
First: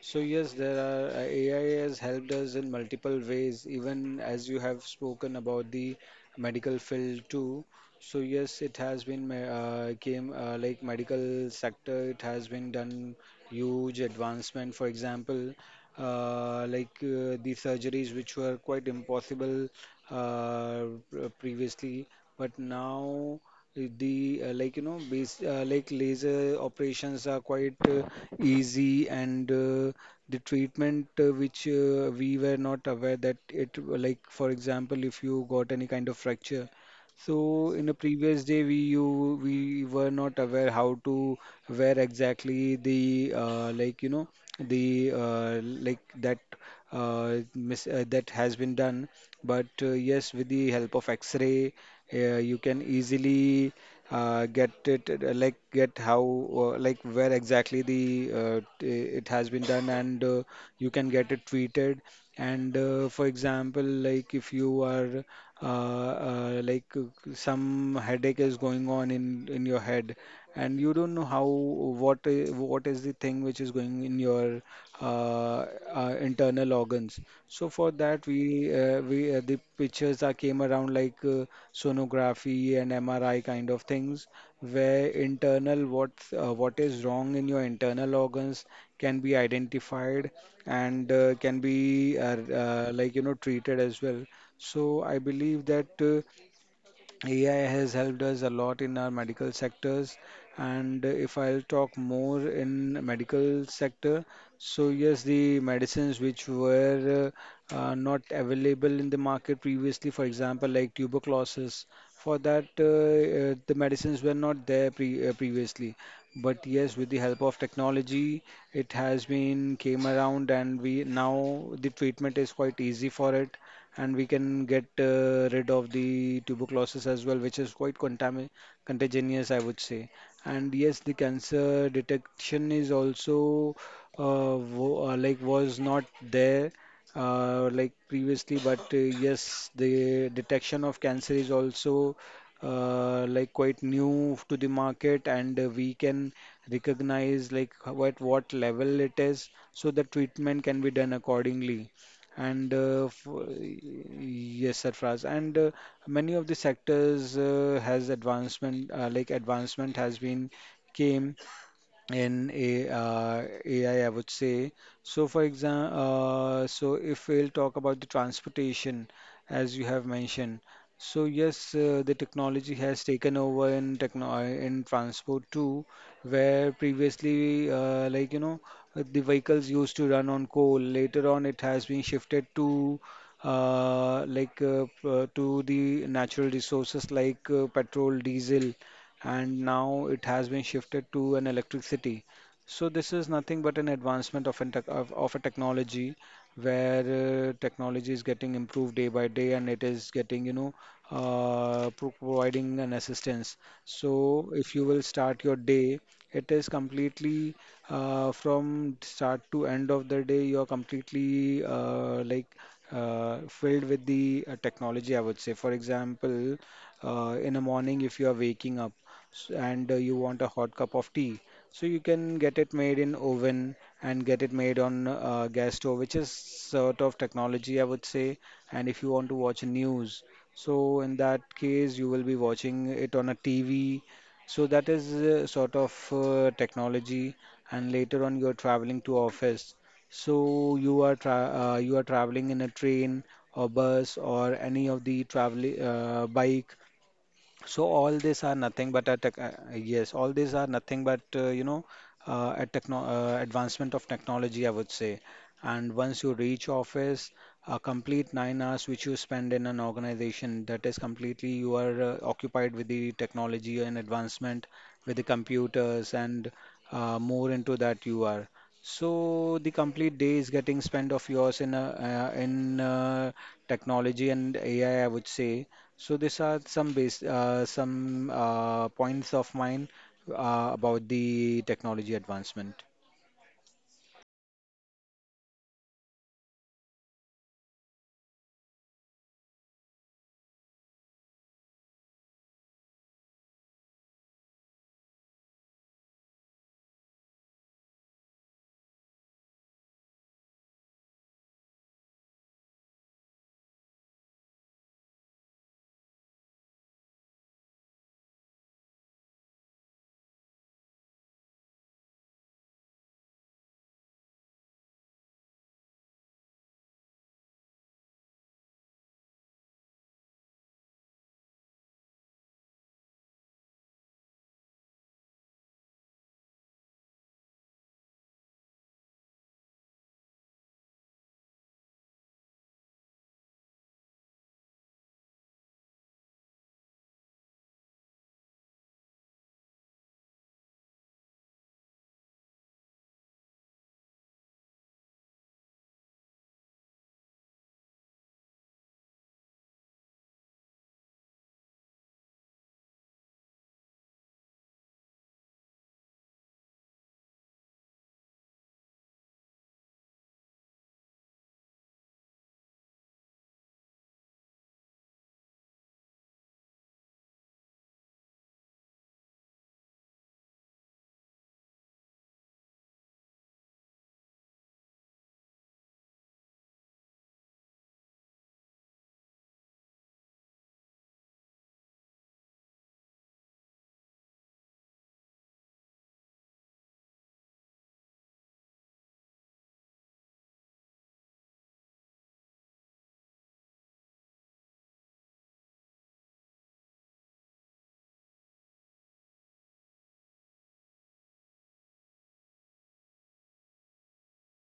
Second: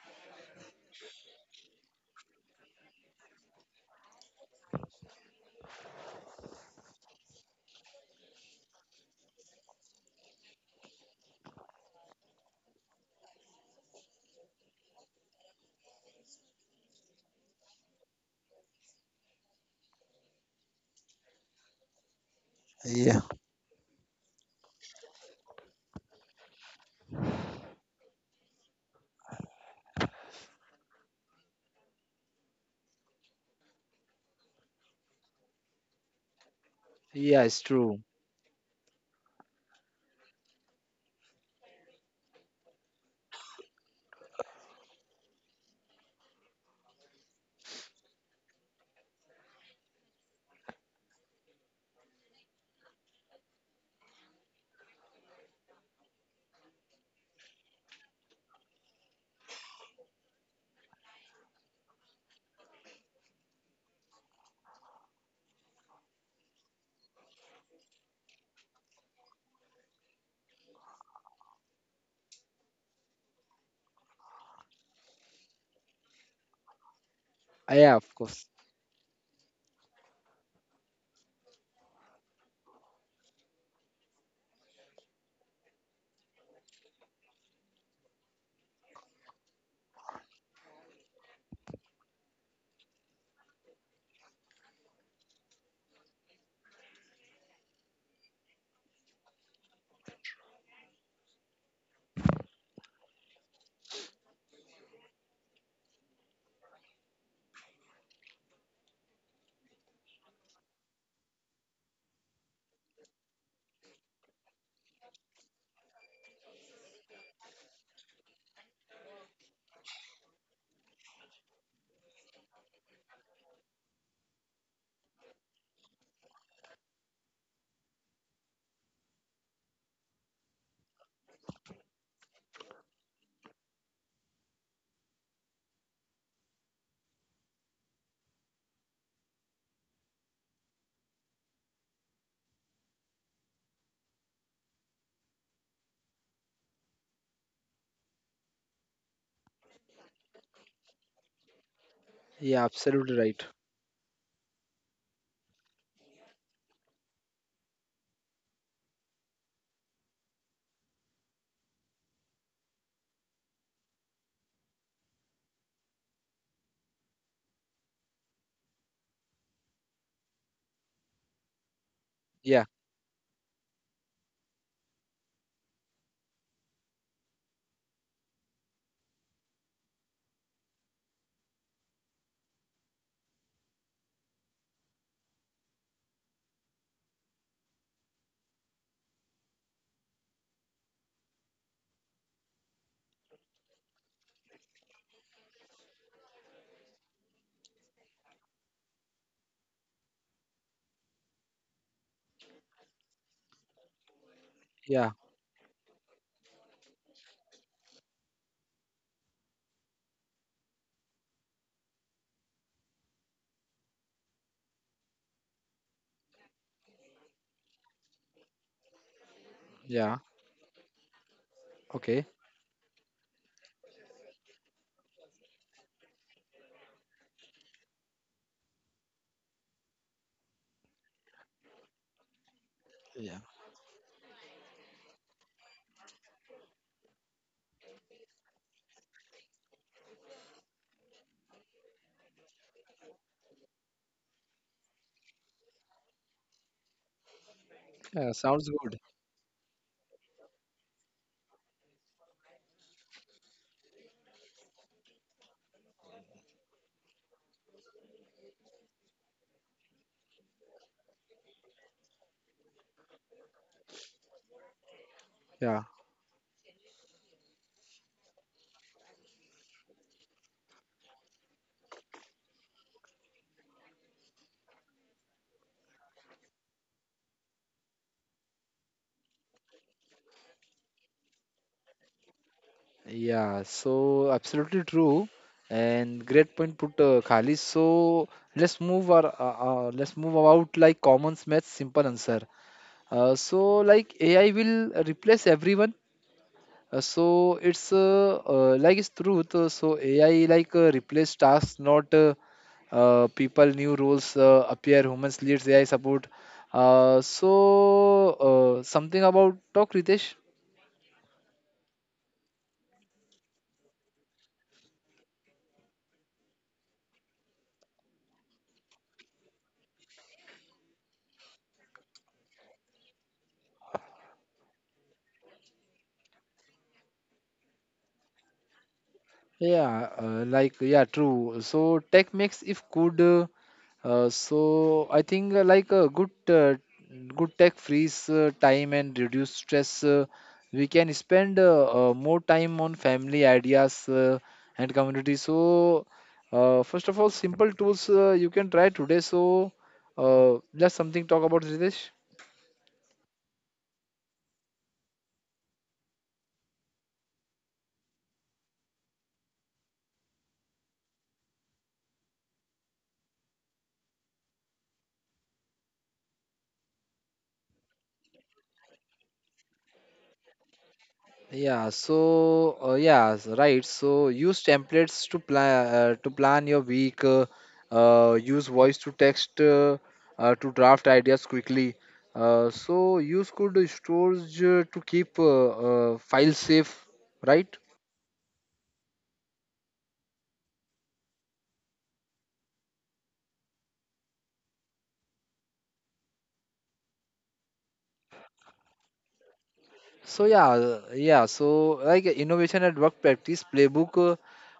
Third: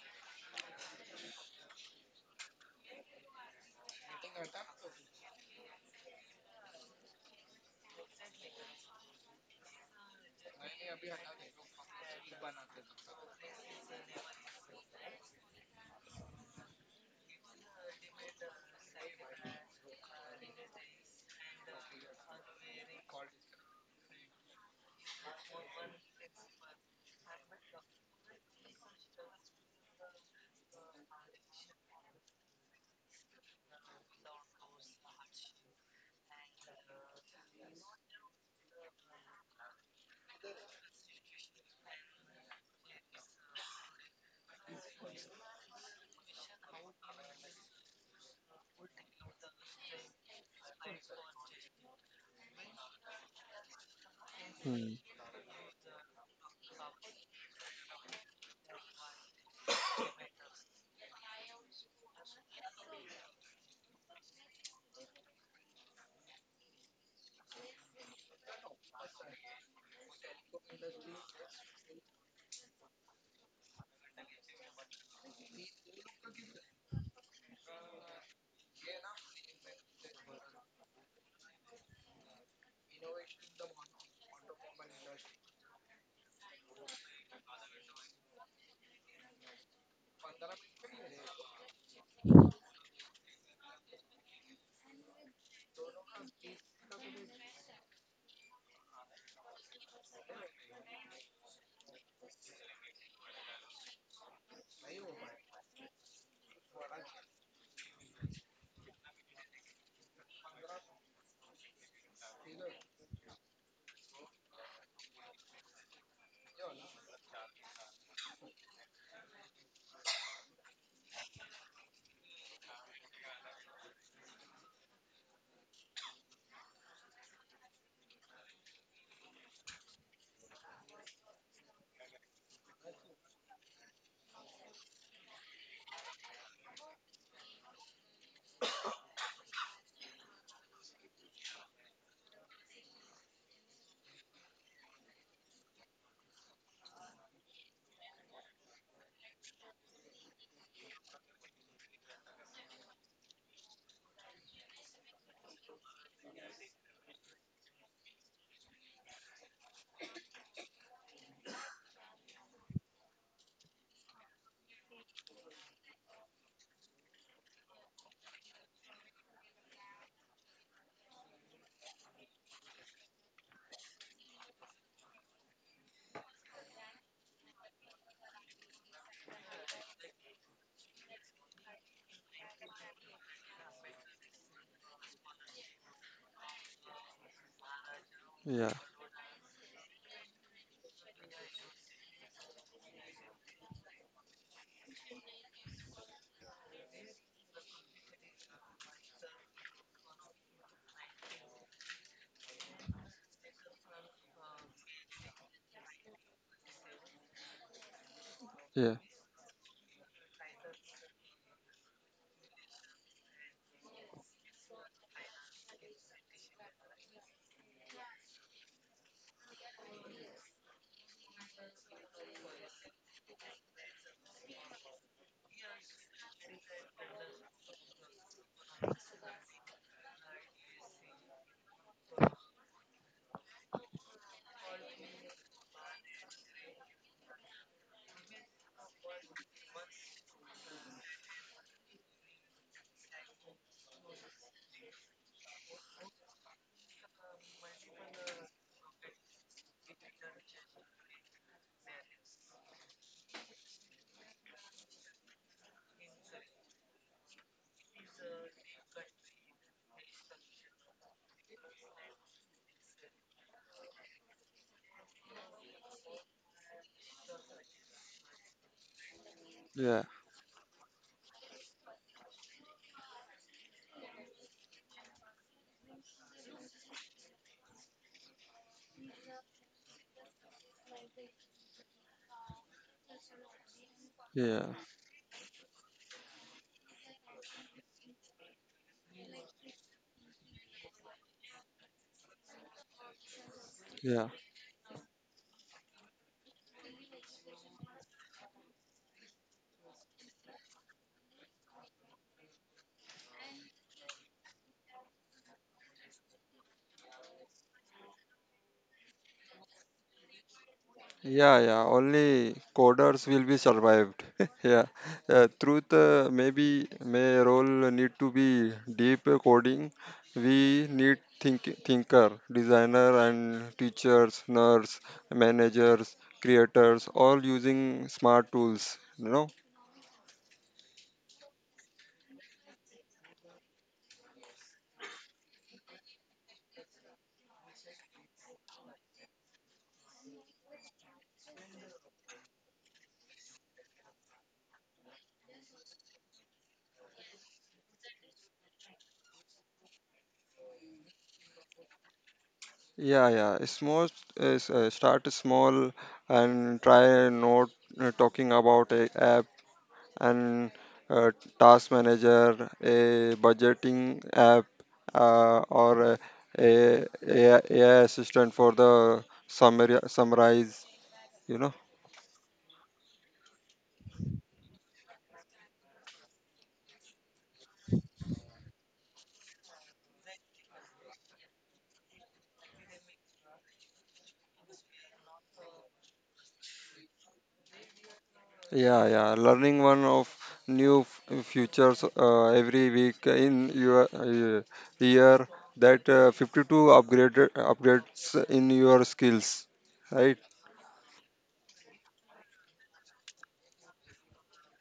A: So yes, there are uh, A I has helped us in multiple ways, even as you have spoken about the medical field too. So yes, it has been ma- uh, came uh, like medical sector, it has been done huge advancement. For example, uh, like uh, the surgeries which were quite impossible uh, previously, but
B: Yeah.
A: now the uh, like, you know, base uh, like, laser operations are quite uh, easy, and uh, the treatment, uh, which uh, we were not aware that it, uh, like for example, if you got any kind of fracture,
B: Yeah. It's
A: so in a
B: true.
A: previous day, we you we were not aware how to where exactly the uh, like you know the uh, like that uh, mis uh, that has been done. But uh, yes, with the help of X ray, uh, you can easily uh, get
C: Hmm,
A: it uh, like get how uh, like where exactly the uh, t- it has been done, and uh, you can get it treated. And uh, for example, like if you are uh, uh, like uh, some headache is going on in in your head, and you don't know how what i- what is the thing which is going in your uh, uh, internal organs.
B: Uh,
A: So
B: yeah,
A: for
B: of
A: that,
B: course.
A: we uh, we uh, the pictures that came around, like uh, sonography and M R I kind of things, where internal what uh, what is wrong in your internal organs can be identified and uh, can be uh, uh, like, you know, treated as well. So I believe that. Uh, A I has helped us a lot in our medical sectors. And if I'll talk more in medical sector, so yes, the medicines which were uh, uh, not available in the market previously, for example, like tuberculosis, for that uh, uh, the medicines were not there pre uh, previously. But yes, with the help of technology, it has been came around, and we now the treatment is quite easy for it, and we can get uh, rid of the tuberculosis as well, which is quite contami contagious, I would say. And yes, the cancer detection is also uh, wo uh, like, was not there uh, like, previously, but uh, yes, the detection of cancer is also uh, like, quite new to the market, and uh, we can recognize like h- what what level it is, so the treatment can be done accordingly.
B: Yeah,
A: And uh,
B: absolutely right.
A: for, yes, Sarfraz. And uh, many of the sectors uh, has advancement, uh, like advancement has been came in a, uh, A I, I I would say. So, for example, uh, so if we'll talk about the transportation, as you have mentioned, so yes, uh, the
B: Yeah,
A: technology has taken over in techno uh, in transport too, where previously, uh, like, you know, the vehicles used to run on coal. Later on, it has been shifted to uh, like uh, p- uh, to the natural resources like uh, petrol,
C: yeah.
A: diesel, and now it has been shifted to an electricity. So this is nothing but an advancement of, an tech, of, of a technology, where uh, technology is getting improved day by day, and it is getting, you know, uh, pro- providing an assistance. So if you will
B: yeah,
A: start your day, it is completely uh,
C: Yeah.
A: from start to end of the day, you are completely uh, like uh, filled with the uh, technology, I would say. For example, uh, in the morning, if you are waking up, s- and uh, you
B: yeah.
A: want a hot cup of tea, so you
B: Okay.
A: can get it made in oven, and get it made on uh, gas stove, which is sort of technology, I would say. And if you want to watch news, so in that case you will be watching it on a
B: Yeah.
A: TV, so that is uh, sort of uh, technology. And later on, you're traveling to office, so you are tra uh, you are traveling in a train or bus or any of the travel, uh, bike. So all
B: Yeah,
A: these are
B: sounds
A: nothing
B: good.
A: but a tech, uh, yes, all these are nothing but, uh, you know uh, a techno uh, advancement of technology, I would say. And once you reach office, a complete nine hours which you spend in an organization, that is completely you are uh, occupied with the technology and advancement with the
B: Yeah.
A: computers, and uh, more into that you are. So the
C: Yeah.
A: complete day is getting spent of yours in a, uh, in uh, technology and A I, I I would say. So these are some base, uh, some uh, points of mine uh, about the technology advancement.
B: Yeah, so
C: Yeah.
B: absolutely true, and great point put, uh, Khalid. So let's move our uh, uh, let's move about like common math simple answer. Uh, so like
C: Yeah,
B: A I will replace everyone. Uh, so it's uh, uh, like it's truth. Uh, so A I like uh, replace tasks, not uh, uh, people. New roles uh, appear. Humans leads A I support. Uh, so uh, something about talk, Ritesh.
C: yeah, yeah. Only coders will be survived. (laughs) yeah, uh, truth uh, maybe may role need to be deep coding. We need think thinker, designer, and teachers, nurse, managers, creators, all using smart tools. You know.
B: Yeah, uh, like yeah, true. So tech makes if good. Uh, uh, so I think uh, like a good uh, good tech frees uh, time and reduce stress. Uh, we can spend uh, uh, more time on family ideas uh, and community. So uh, first of all, simple tools uh, you can try today. So uh, just something talk about Ritesh.
C: Yeah, yeah. It's most uh, s- uh, start small, and try not uh, talking about a app and a task manager, a budgeting app, uh, or a, a, a AI assistant for the summary, summarize. You know,
B: Yeah, so uh, yeah, s- right. So use templates to plan uh, to plan your week. Uh, uh, use voice to text uh, uh, to draft ideas quickly. Uh, so use could storage uh, to keep uh, uh, files safe, right?
C: yeah, yeah. Learning one of new f- futures uh, every week in your uh, year. That uh, fifty-two upgraded upgrades in your skills, right?
B: So yeah, uh, yeah. So like innovation at work practice playbook. uh,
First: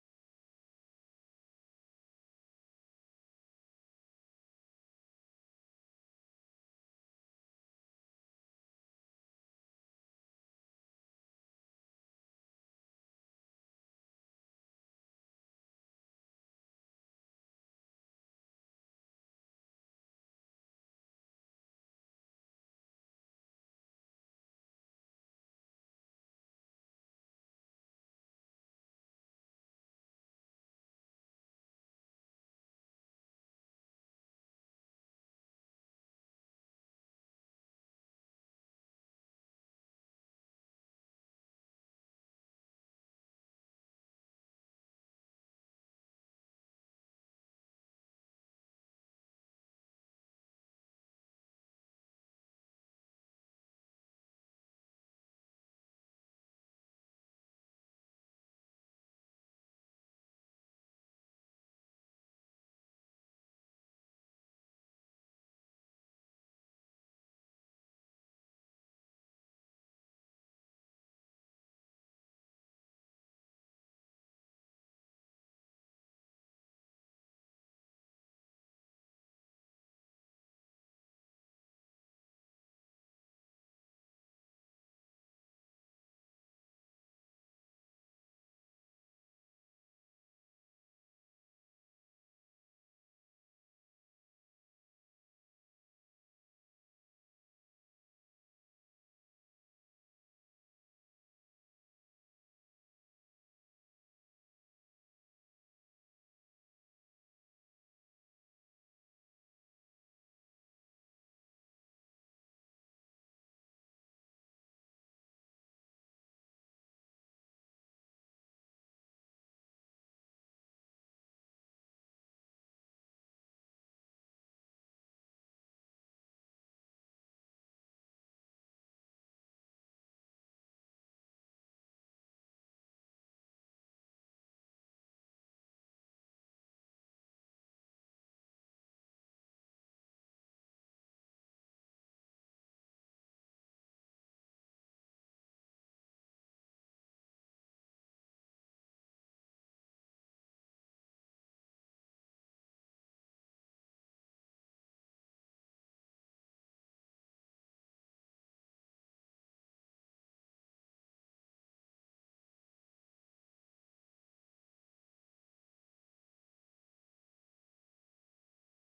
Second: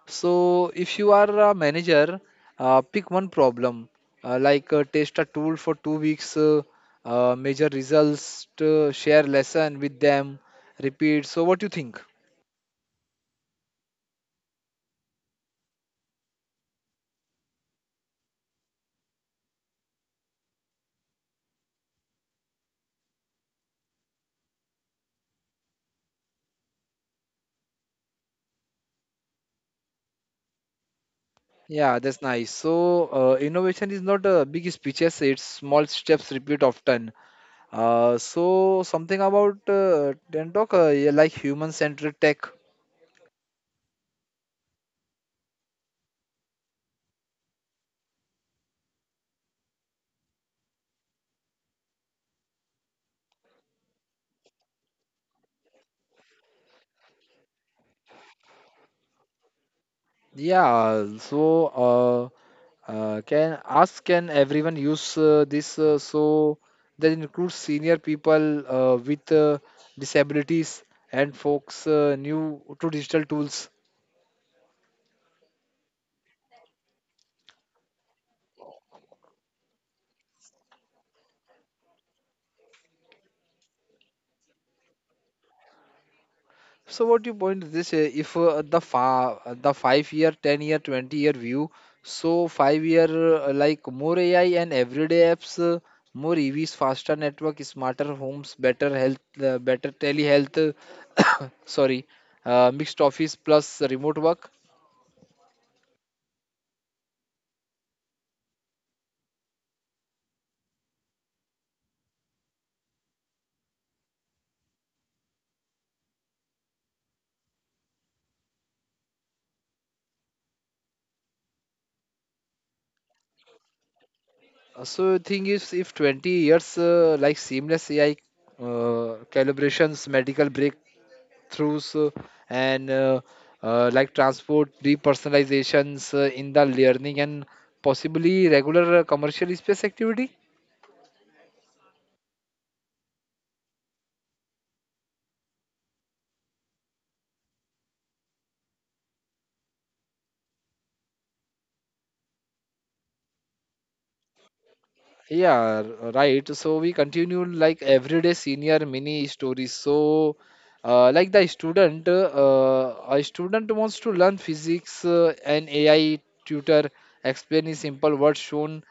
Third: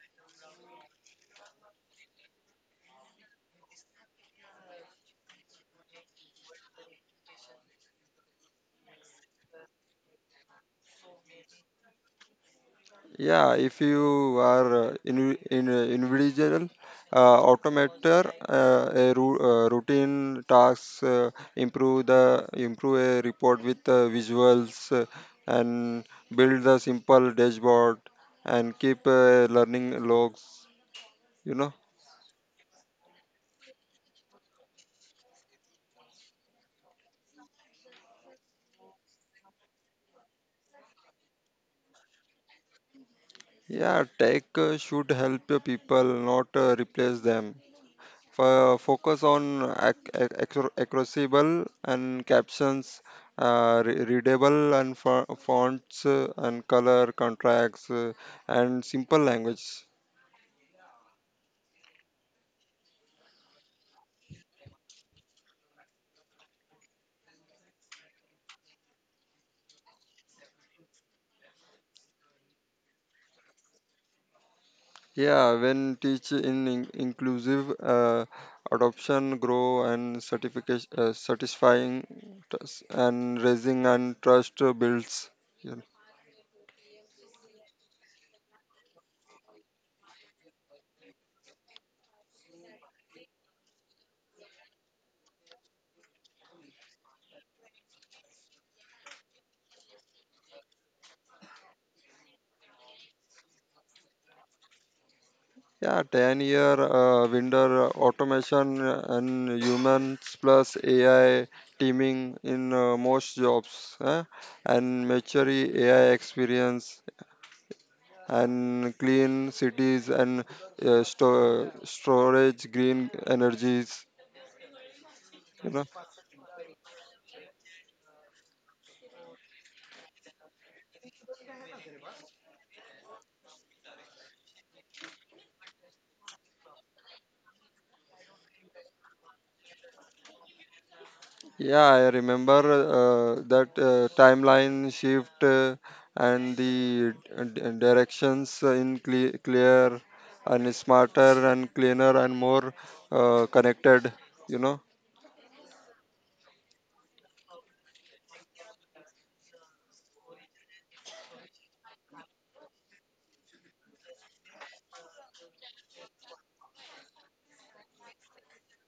B: So if you are a manager, uh, pick one problem, uh, like uh, test a tool for two weeks, uh, uh, measure results, to share lesson with them, repeat. So what do you think?
C: Yeah, if you are uh, in, in uh, individual uh, automator, uh, a ru- uh, routine tasks, uh, improve the improve a report with uh, visuals, uh, and build the simple dashboard and keep uh, learning logs. You know,
B: Yeah, that's nice. So uh, innovation is not uh, big speeches; it's small steps repeat often. Uh, so something about uh, then talk uh, yeah, like human-centered tech.
C: yeah, tech uh, should help uh, people, not uh, replace them. Fo- focus on ac- ac- accor- accessible and captions, uh, re- readable and fo- fonts, uh, and color contracts, uh, and simple language.
B: Yeah, so uh, uh, can ask can everyone use uh, this? Uh, so that includes senior people uh, with uh, disabilities and folks uh, new to digital tools.
C: Yeah, when teach in, in- inclusive uh, adoption, grow and certification, uh, satisfying t- and raising and trust builds. Yeah.
B: So what you point this uh, if uh, the fa uh, the five year, ten year, twenty year view, so five year uh, like more A I and everyday apps, uh, more E Vs, faster network, smarter homes, better health, uh, better telehealth, uh, (coughs) sorry, uh, mixed office plus remote work.
C: Yeah, ten year uh, window, uh, automation uh, and humans plus A I teaming in uh, most jobs, eh? And mature A I experience and clean cities and uh, sto- storage green energies.
B: Uh, So thing is,
C: You
B: if
C: know?
B: twenty years uh, like seamless A I uh, calibrations, medical break breakthroughs uh, and uh, uh, like transport depersonalizations uh, in the learning and possibly regular uh, commercial space activity.
C: Yeah, I remember uh, that uh, timeline shift uh, and the d- d- directions in cle clear and smarter and cleaner and more uh, connected, you know.
B: Yeah, r- right. So we continue like everyday senior mini stories. So, uh, like the student, uh, a student wants to learn physics, uh, an A I tutor explaining simple words shown,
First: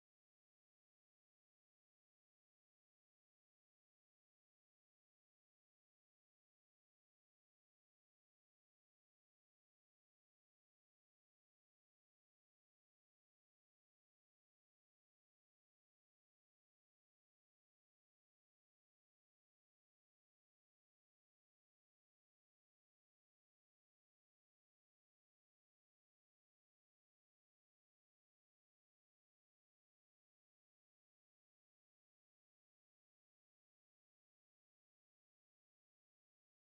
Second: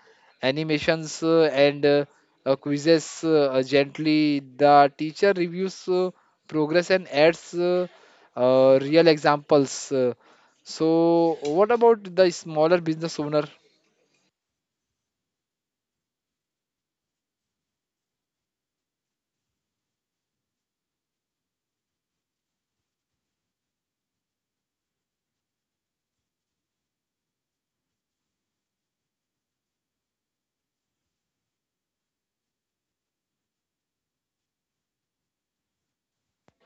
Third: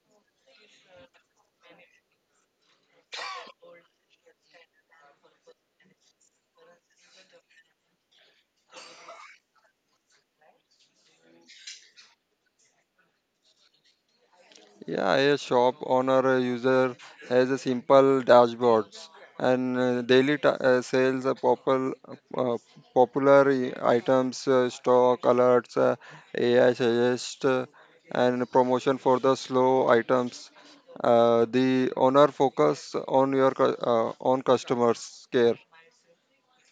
B: animations, uh, and uh, uh, quizzes uh, gently. The teacher reviews uh, progress and adds uh, uh, real examples. Uh, so, what about the smaller business owner?
C: Yeah, a shop owner uh, user has a simple dashboards and uh, daily ta- uh, sales of popul- uh, popular i- items, uh, stock alerts, uh, A I suggest, uh, and promotion for the slow items. Uh, the owner focus on your cu- uh, on customers care.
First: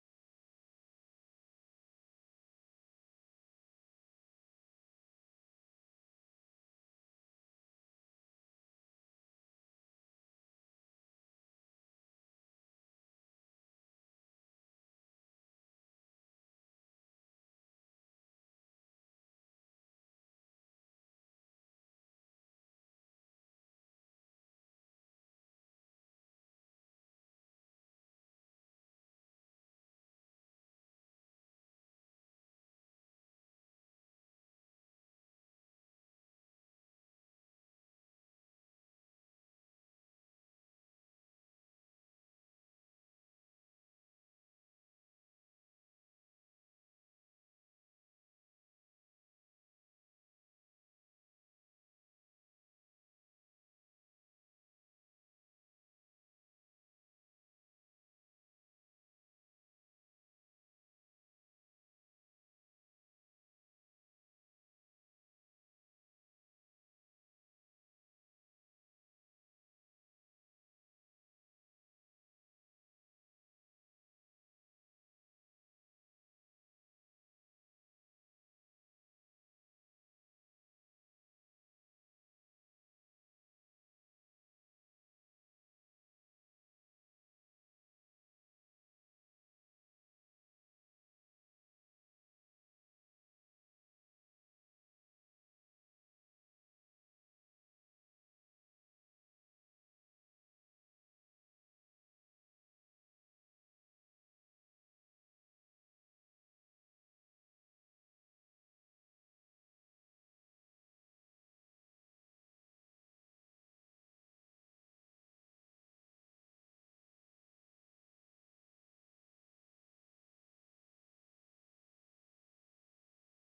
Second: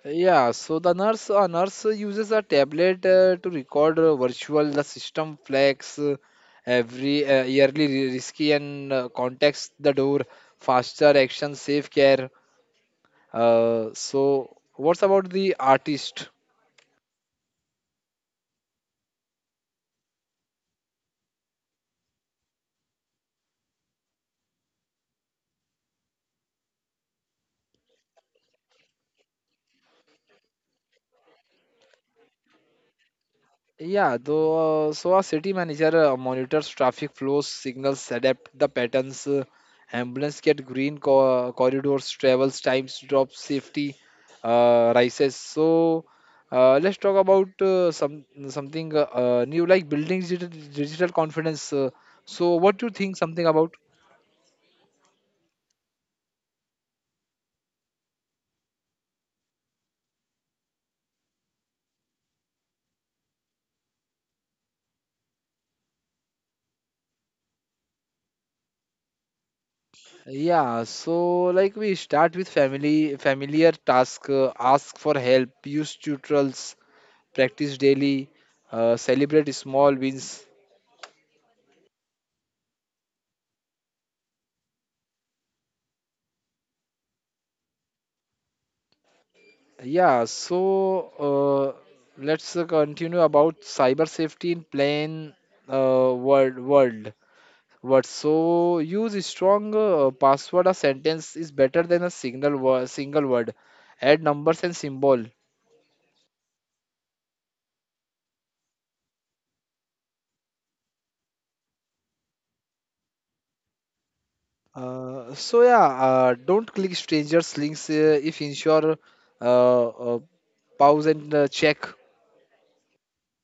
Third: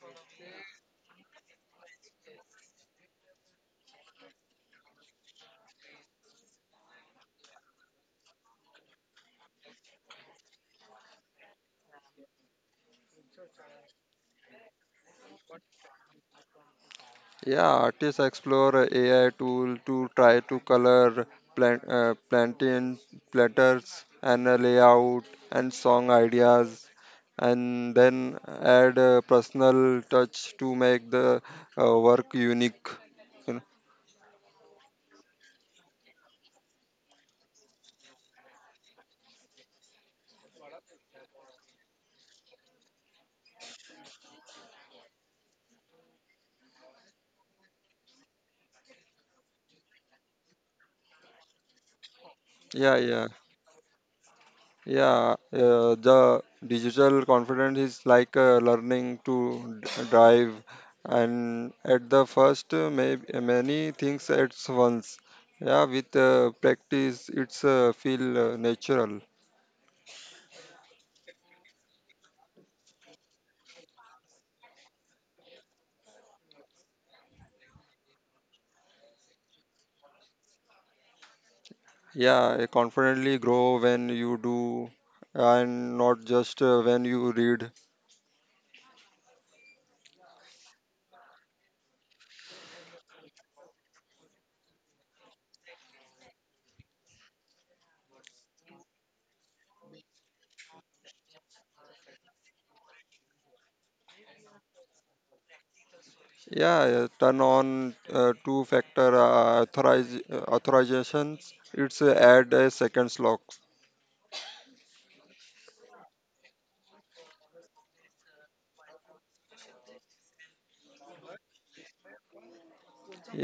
B: Yeah, so the nurse, a nurse uses a tablet uh, to record uh, virtual the system flags uh, every uh, yearly ri- risky and uh, context the door faster action safe care. Uh, so what's about the artist?
C: Yeah, artists explore A I tool to try to color plant, uh, plantain platters and uh, layout and song ideas, and then add a personal touch to make the uh, work unique. You know?
B: Yeah, though, uh, so a city manager uh, monitors traffic flows, signals, adapt the patterns, uh, ambulance get green co- corridors, travels times drop, safety uh, rises. So uh, let's talk about uh, some something uh, uh, new like building digital, digital confidence. Uh, so what do you
C: Yeah,
B: think
C: yeah.
B: something about?
C: Yeah, uh, the digital confidence is like uh, learning to d- drive, and at the first, uh, may, many things at once. Yeah, with uh, practice, it's uh, feel uh, natural.
B: Yeah, so like we start with family familiar task, uh, ask for help, use tutorials, practice daily, uh, celebrate small wins.
C: Yeah, I confidently grow when you do, and not just uh, when you read.
B: Yeah, so uh, let's uh, continue about cyber safety in plain uh, world world words. So use strong uh, password. A sentence is better than a single word. Single word. Add numbers and symbol.
C: Yeah, uh, turn on uh, two-factor uh, authoriz- uh, authorizations. It's uh, add a second lock.
B: Uh, so yeah, uh, don't click strangers links uh, if ensure uh, uh, pause and uh, check.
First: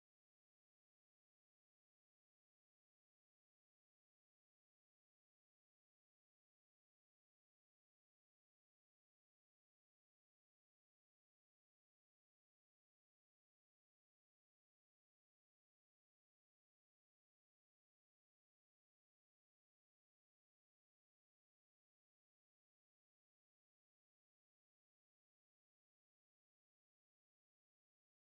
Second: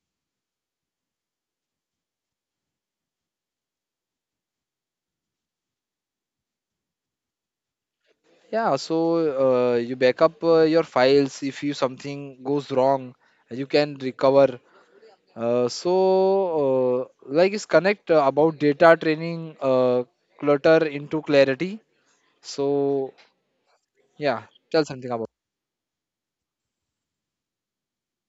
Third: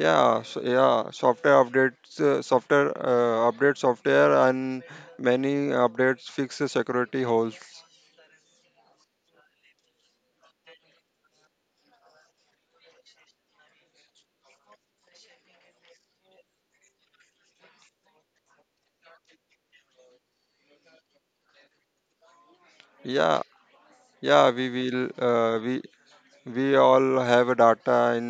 C: yeah so, Yeah, software updates, uh, software uh, update software and many updates fix the security holes.
B: Yeah, so uh, you backup uh, your files if you something goes wrong, you can recover. Uh, so uh, like is connect uh, about data training, uh, clutter into clarity. So
C: yeah
B: yeah,
C: yeah we
B: tell
C: will
B: something about.
C: uh, we we all have a data in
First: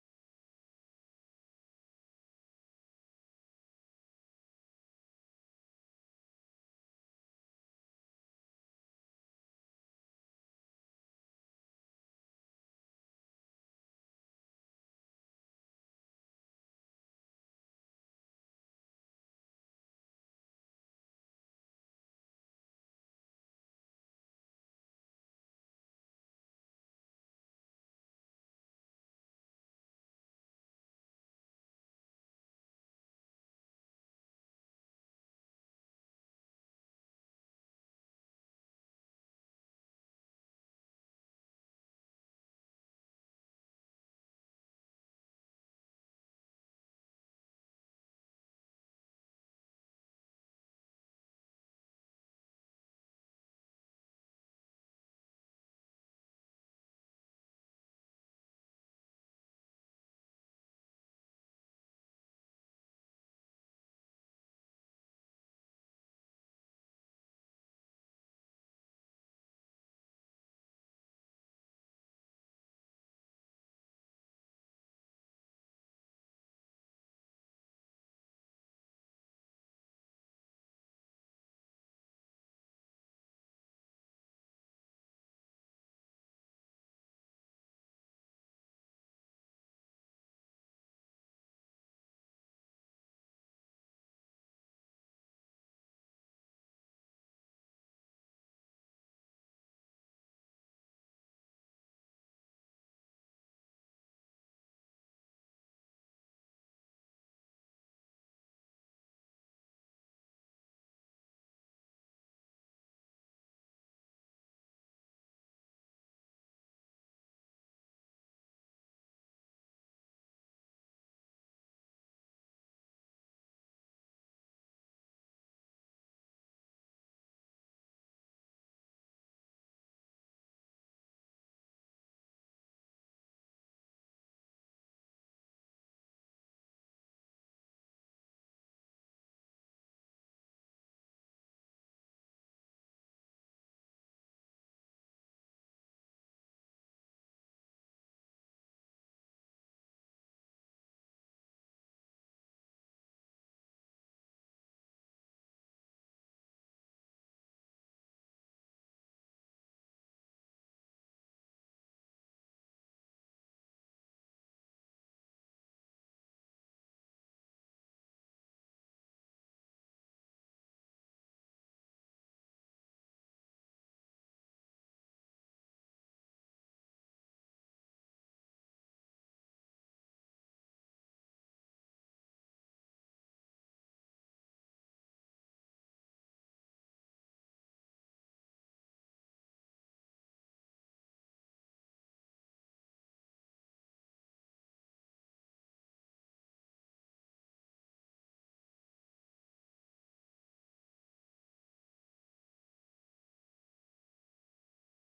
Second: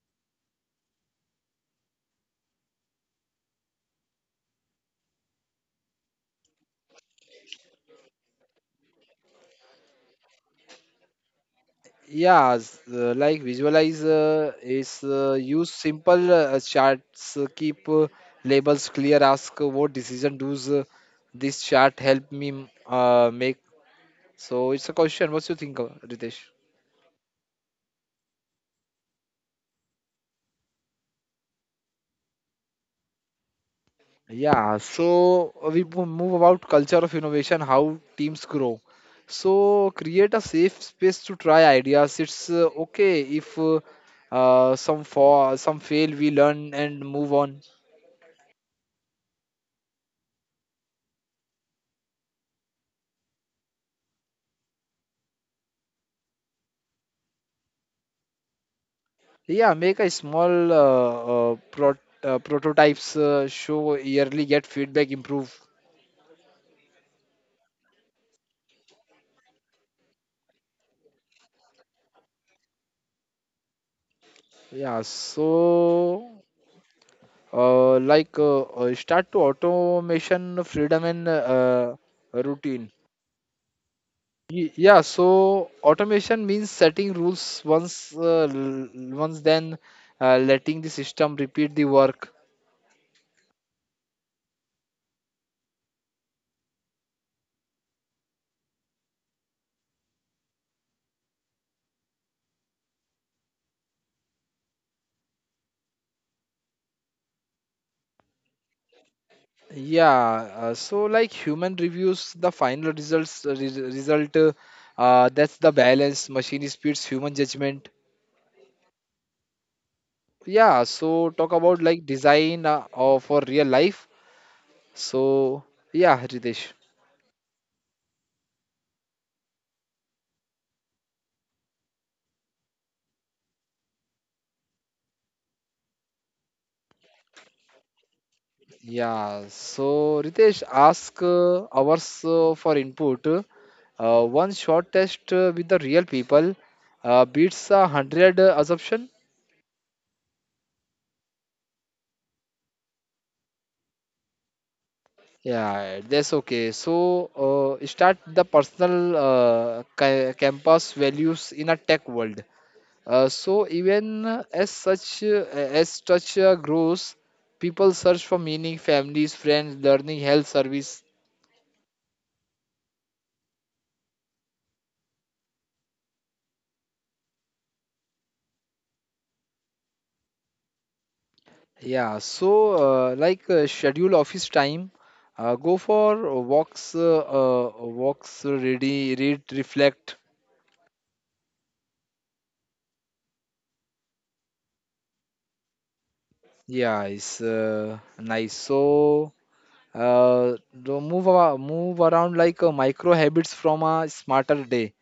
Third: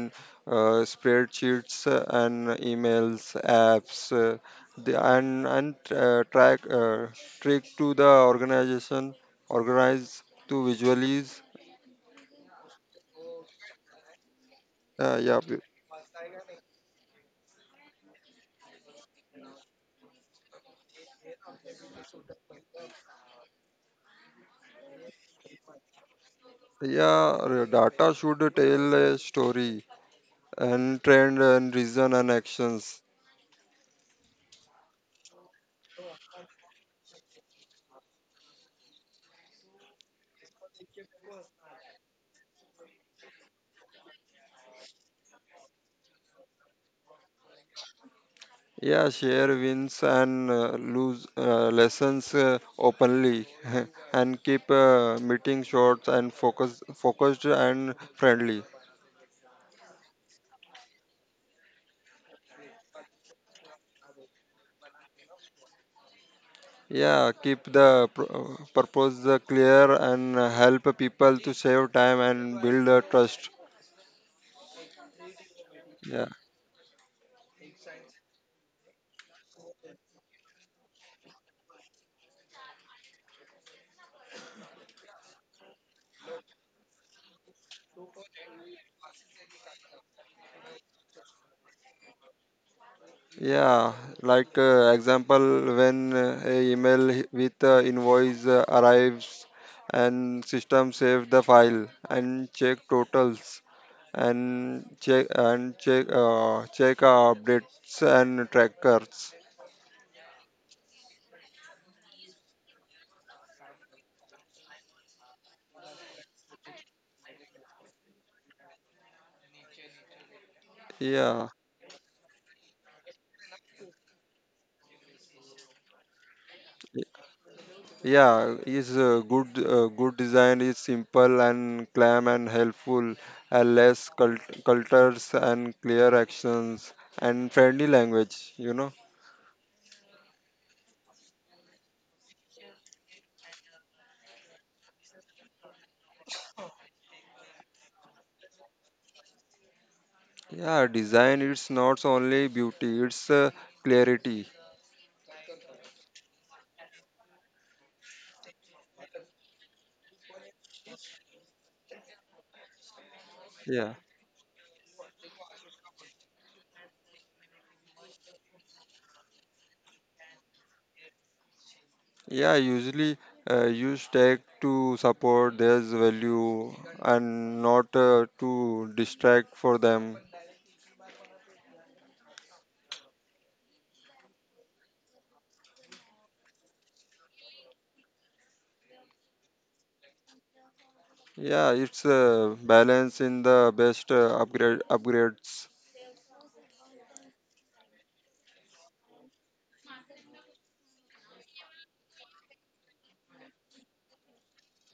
C: uh, spreadsheets uh, and emails apps, uh, the, and and uh, track, uh, trick to the organization organize to visualize.
B: Yeah, s- uh, like visualize uh, is
C: uh,
B: uh,
C: yeah we-
B: use simple uh, charts, uh, keep uh, labels clear, ask uh, what decision does uh, this chart help me uh, make. So it's a question. What's you think, uh, Ritesh?
C: yeah, r- data should tell a story and trend and reason and actions.
B: Yeah, so uh, we mo- move about culture of innovation, how teams grow. So create a safe space to try ideas. It's uh, okay if uh, uh, some fall, some fail, we learn and move on.
C: Yeah, share wins and uh, lose uh, lessons uh, openly, (laughs) and keep uh, meeting short and focus focused and friendly.
B: Yeah, make a small uh, uh, pro uh, prototypes uh, show yearly, get feedback, improve.
C: Yeah, keep the pr- uh, purpose uh, clear and uh, help people to save time and build uh, trust.
B: Yeah,
C: Yeah.
B: so uh, like uh, uh, Start to automation, freedom and uh, routine. Y- Yeah, so automation means setting rules once, uh, l- once then uh, letting the system repeat the work.
C: Yeah, like uh, example when uh, a email h- with uh, invoice uh, arrives and system save the file and check totals and check and check uh, check updates and trackers.
B: Yeah, uh, so like human reviews the final results uh, res- result. Uh, uh, that's the balance. Machine speeds human judgment. Yeah, so
C: Yeah,
B: talk about like design uh, or for real life. So yeah, Ritesh.
C: yeah, is uh, good uh, good design is simple and calm and helpful and less cult- cultures and clear actions and friendly language, you know.
B: Yeah, so Ritesh, ask uh, ours uh, for input. Uh, one short test uh, with the real people uh, beats a hundred uh, assumption.
C: Yeah, design it's not only beauty, it's uh, clarity.
B: Yeah, that's okay. So uh, start the personal uh, ca- campus values in a tech world. Uh, so
C: Yeah.
B: even as such uh, as such uh, grows, people search for meaning, families, friends, learning, health service.
C: Yeah, usually uh, use tag to support their value and not uh, to distract for them.
B: Yeah, so uh, like uh, schedule office time, uh, go for walks, uh, uh, walks, ready, read, reflect.
C: Yeah, it's uh, balance in the best uh, upgrade upgrades.
B: Yeah, it's uh, nice. So, uh, the move, a- move around like uh, micro habits from a smarter day.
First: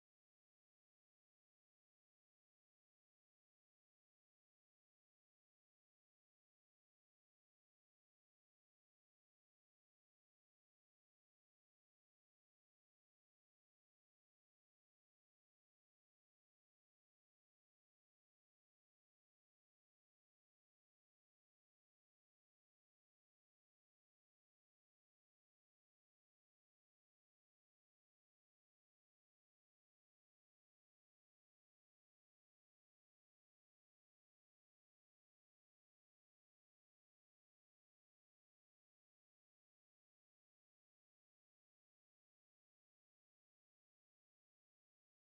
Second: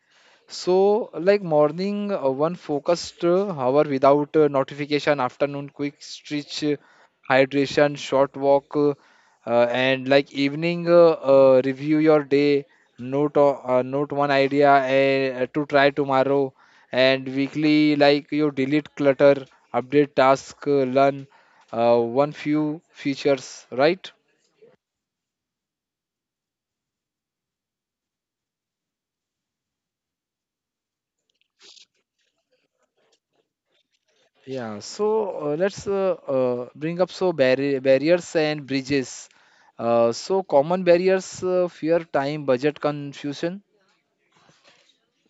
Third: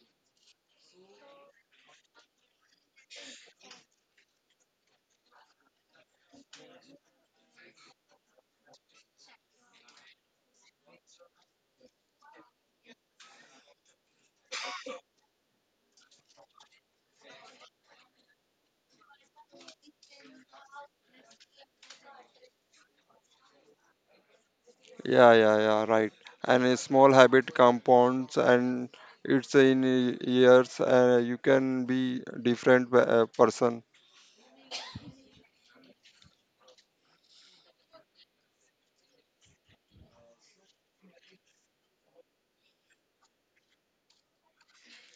B: So, like morning, uh, one focused uh, hour without uh, notification, afternoon, quick stretch, uh, hydration, short walk, uh, uh, and like evening, uh, uh, review your day, note, o- uh, note one idea eh, uh, to try tomorrow, and weekly, like you delete clutter, update task, uh, learn uh, one few features, right?
C: Yeah, yeah, yeah, right. And a small habit compounds and it's in years, uh, you can be different uh, person.
B: Yeah, so uh, let's uh, uh, bring up so barri barriers and bridges. Uh, so common barriers, uh, fear, time, budget confusion.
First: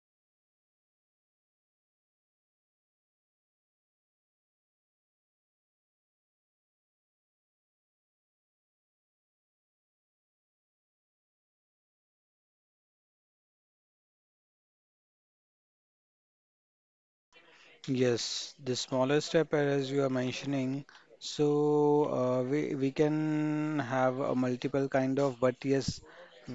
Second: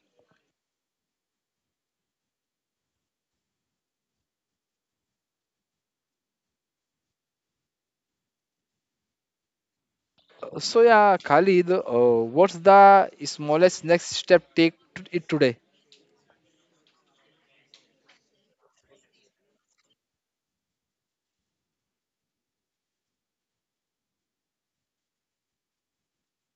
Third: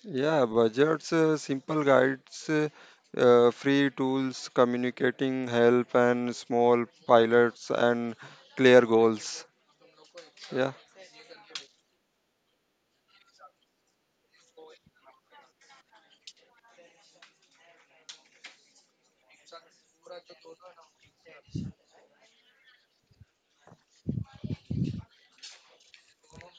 C: Yeah, budgets, uh, simple guides, uh, uh, free tools, communicating help, and small pilots and clear goals.
B: Uh,
C: Yeah,
B: So yeah, Khalid, uh, what's the smallest next step take to it today?
A: Yes, the smaller step, as you are mentioning, so uh, we we can have a multiple kind of, but yes,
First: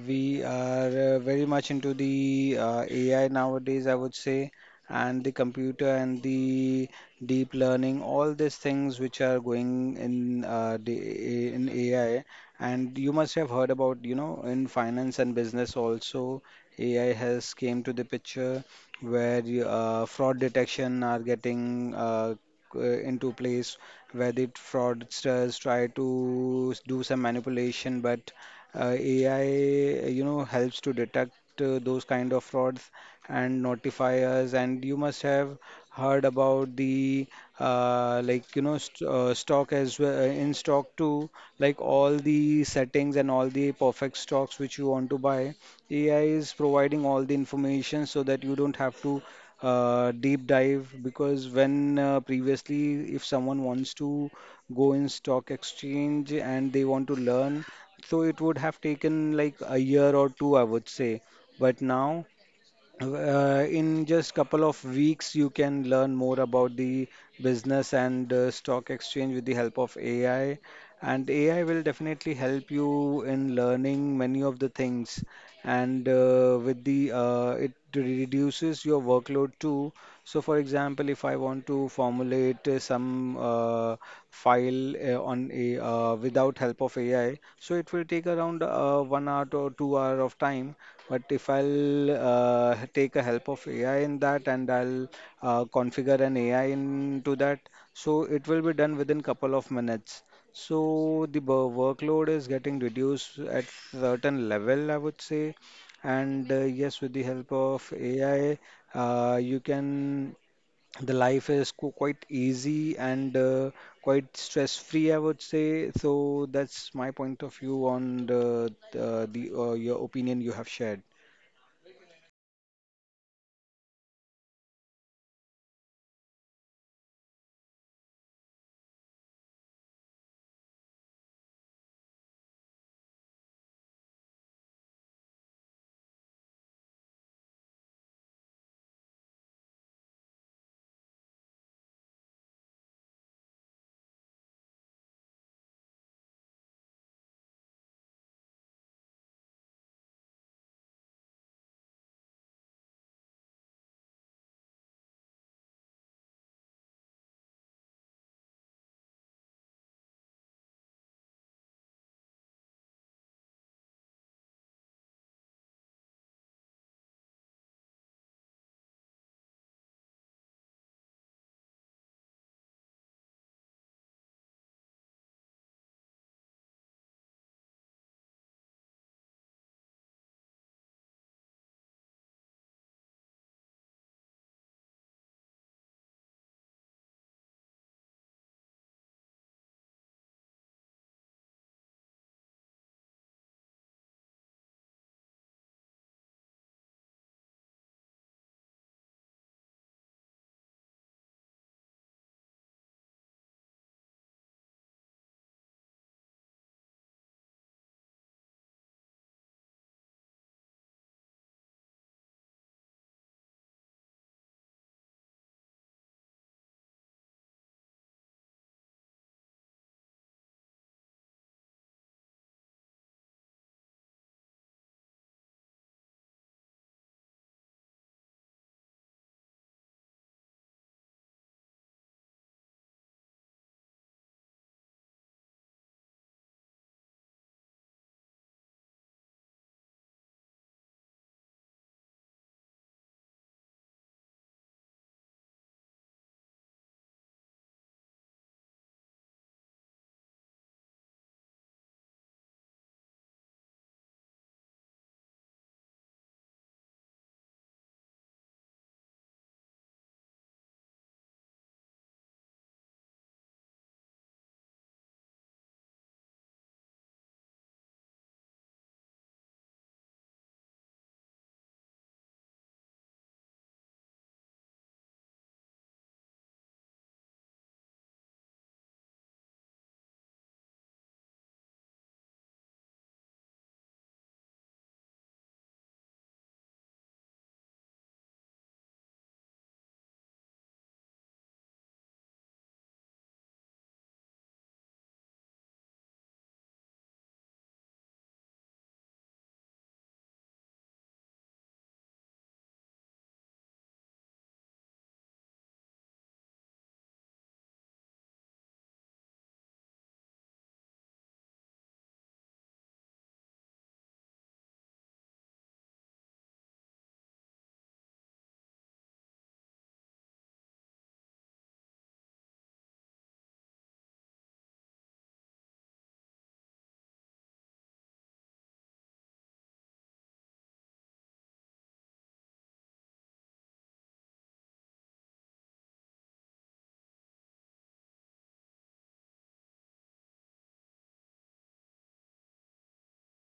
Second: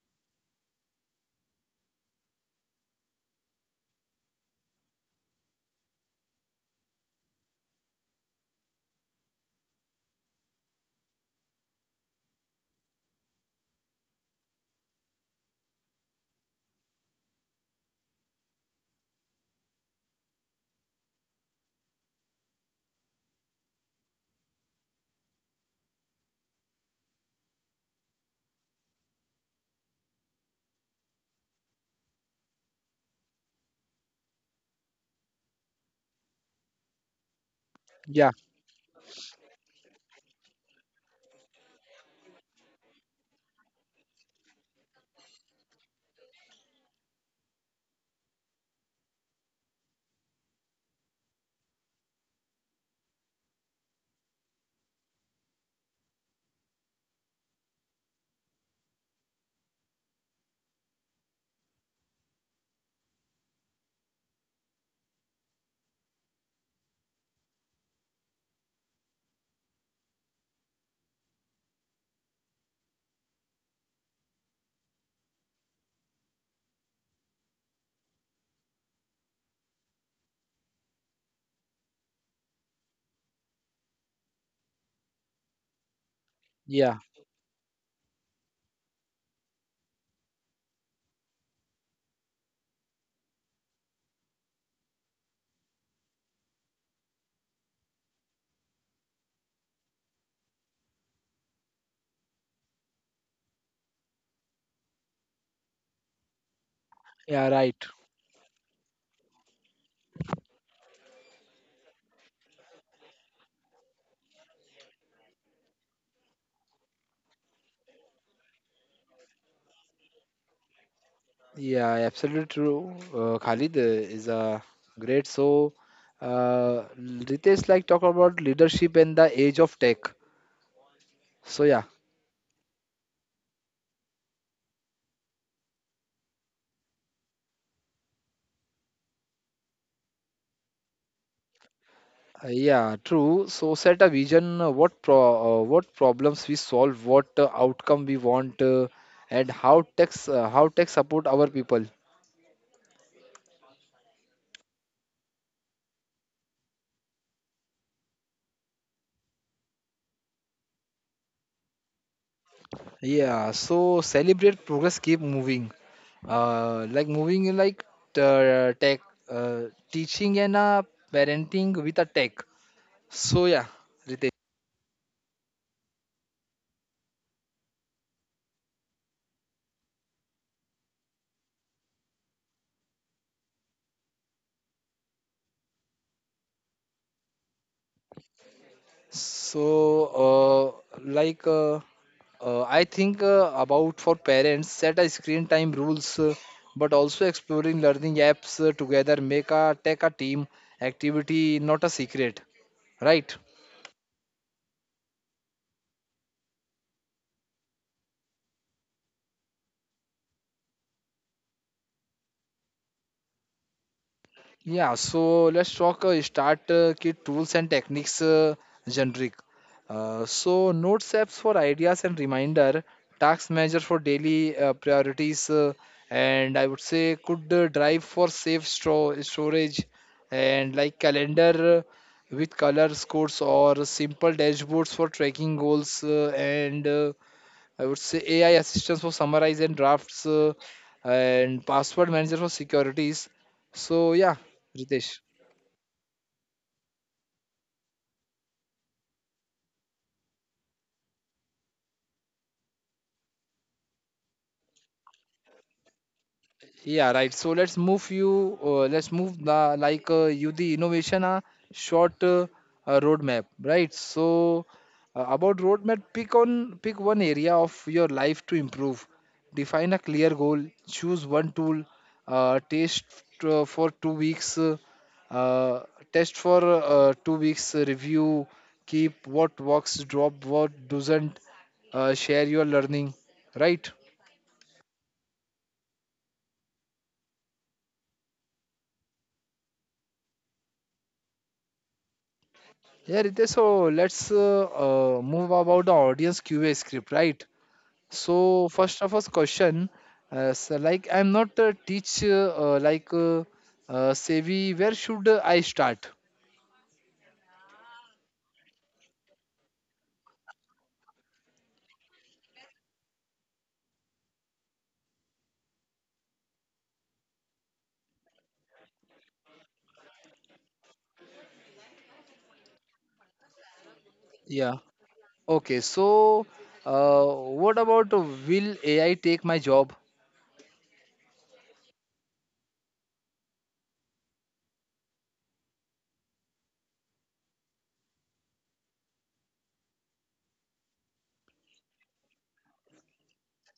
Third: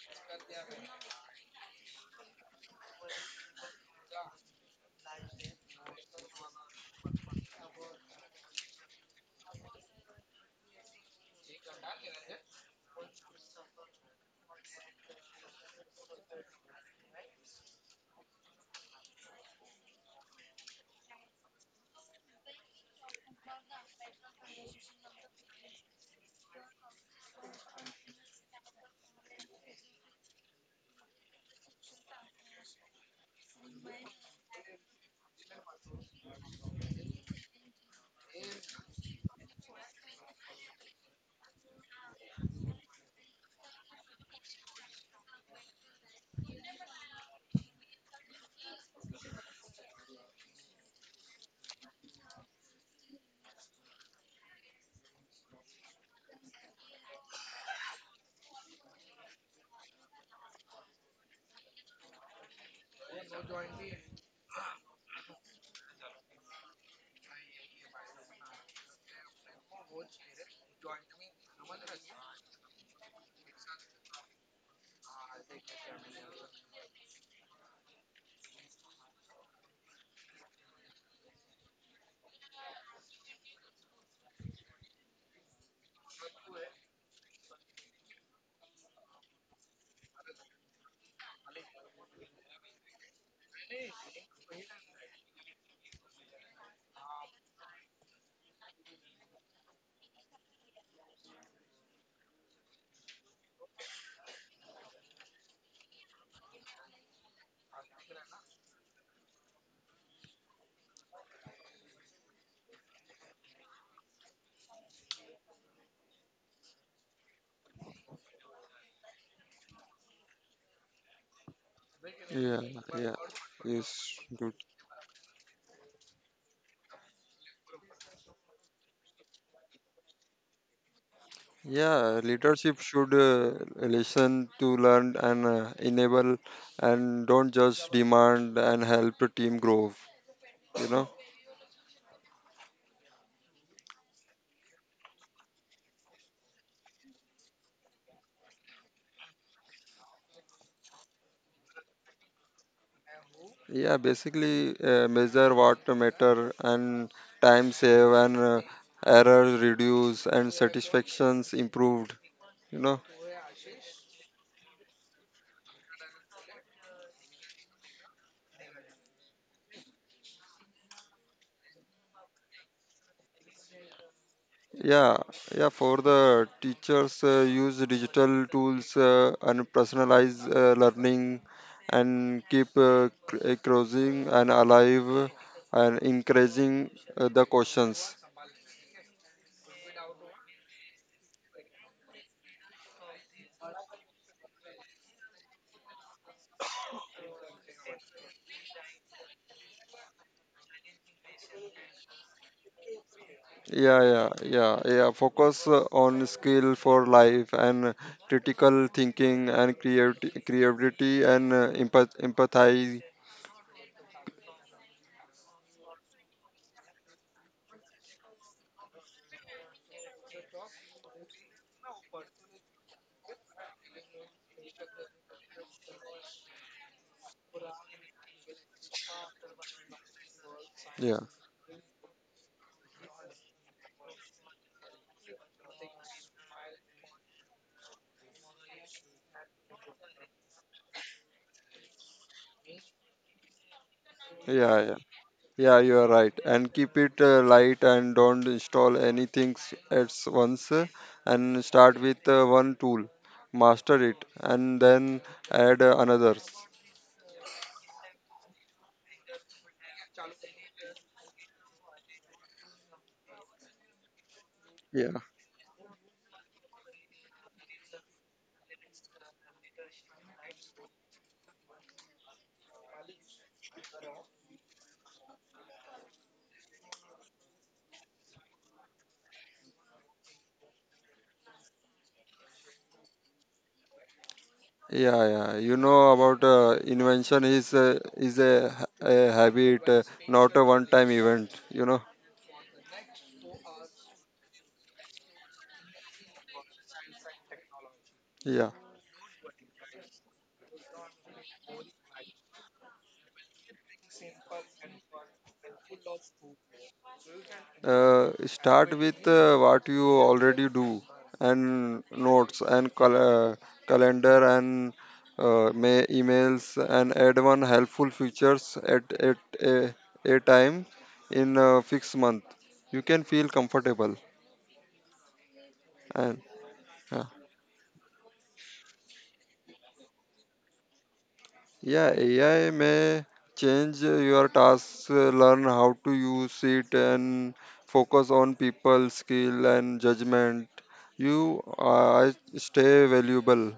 A: we are uh, very much into the uh, A I nowadays, I would say, and the computer and the deep learning, all these things which are going in uh, the in A I. And you must have heard about, you know, in finance and business also, A I has came to the picture, where you, uh, fraud detection are getting uh, uh, into place, where the fraudsters try to s- do some manipulation, but uh, A I, you know, helps to detect uh, those kind of frauds and notify us. And you must have heard about the
B: Yeah,
A: uh, like, you know, st uh, stock as well, uh, in stock too, like all the settings and all the perfect stocks which you want to buy, A I is providing all the information, so that you don't have to uh, deep dive. Because when uh, previously, if someone wants to go in stock exchange and they want to learn, so it would have taken like a year or two, I would say. But now uh, in just couple of weeks, you can learn more about the business and uh, stock exchange with the help of A I. And A I will definitely help you in learning many of the things. And uh, with the uh, it reduces your workload too. So, for example, if I want to formulate uh, some uh, file uh, on a uh, without help
B: yeah,
A: of A I, so it will take around uh, one hour to two hour of time. But if I'll uh, take a help of A I in that, and I'll uh, configure an A I into that, so it will be done within couple of minutes. So the bo- workload is getting reduced at certain level, I would say. And uh, yes, with the
B: yeah,
A: help
B: right.
A: of A I, uh, you can, the life is qu- quite easy and uh, quite stress-free, I would say. So that's my point of view on the uh, the uh, your opinion you have shared.
B: Yeah, absolutely
C: yeah,
B: true.
C: yeah.
B: Uh, Khalid uh,
C: Yes,
B: is
C: good.
B: a great. So uh, Ritesh like talk about leadership and the age of tech. So yeah.
C: Yeah, leadership should uh, listen to learn and uh, enable, and don't just demand and help the team grow. You know.
B: Uh, Yeah, True. So set a vision, uh, what pro uh, what problems we solve, what uh, outcome we want, uh, and how tech uh, how tech support our people.
C: Yeah, basically uh, measure what matter and time save and uh, errors reduce and satisfactions improved. You know.
B: Yeah, so celebrate progress, keep moving. Uh, like moving in like t- uh, tech, uh, teaching and uh, parenting with a tech. So yeah, Ritesh.
C: Yeah, yeah. For the teachers, uh, use digital tools uh, and personalize uh, learning and keep uh, cr- uh, crossing and alive and increasing uh, the questions.
B: So, uh, like, uh, uh, I think uh, about for parents, set a screen time rules, uh, but also exploring learning apps uh, together, make a tech a team activity, not a secret, right?
C: Yeah, yeah, yeah, yeah. Focus uh, on skill for life and critical thinking and creati creativity and uh, empath empathy.
B: Yeah, so let's talk uh, start uh, kit tools and techniques uh, generic. Uh, so notes apps for ideas and reminder, task manager for daily uh, priorities, uh, and I would say could uh, drive for safe store storage, and like
C: Yeah,
B: calendar uh, with colors codes or simple dashboards for tracking goals uh, and uh, I would say A I assistance for summarize and drafts uh, and password manager for securities. So yeah,
C: yeah, yeah.
B: Ritesh.
C: Yeah, you are right. And keep it uh, light and don't install anything s- at s- once. uh, And start with uh, one tool, master it, and then add uh, another.
B: Yeah, right. So let's move you. Uh, let's move the, like uh, you the innovation uh, short uh, uh, roadmap, right? So uh, about roadmap, pick on pick one area of your life to improve. Define a clear goal. Choose one tool. Uh, test uh, for two weeks. Uh, uh, Test for uh, two weeks. uh, Review. Keep what works. Drop what doesn't. Uh, share your learning. Right.
C: Yeah, yeah. You know about uh, invention is uh, is a, ha- a habit, uh, not a one-time event. You know.
B: Yeah, Ritesh, so let's uh, uh, move about the audience Q A script, right?
C: Yeah.
B: So first of all, question, uh, so like I'm not a teacher, uh, uh, like uh, uh, Sevi, where should I start?
C: Uh, start with uh, what you already do, and notes, and cal- uh, calendar, and uh, ma- emails, and add one helpful features at at a, a time in a fixed month. You can feel comfortable
B: Yeah. Okay,
C: and.
B: so
C: Yeah.
B: uh, what about uh, will A I take my job?
C: Yeah, A I may change uh, your tasks, uh, learn how to use it, and focus on people skill and judgment. You uh, stay valuable.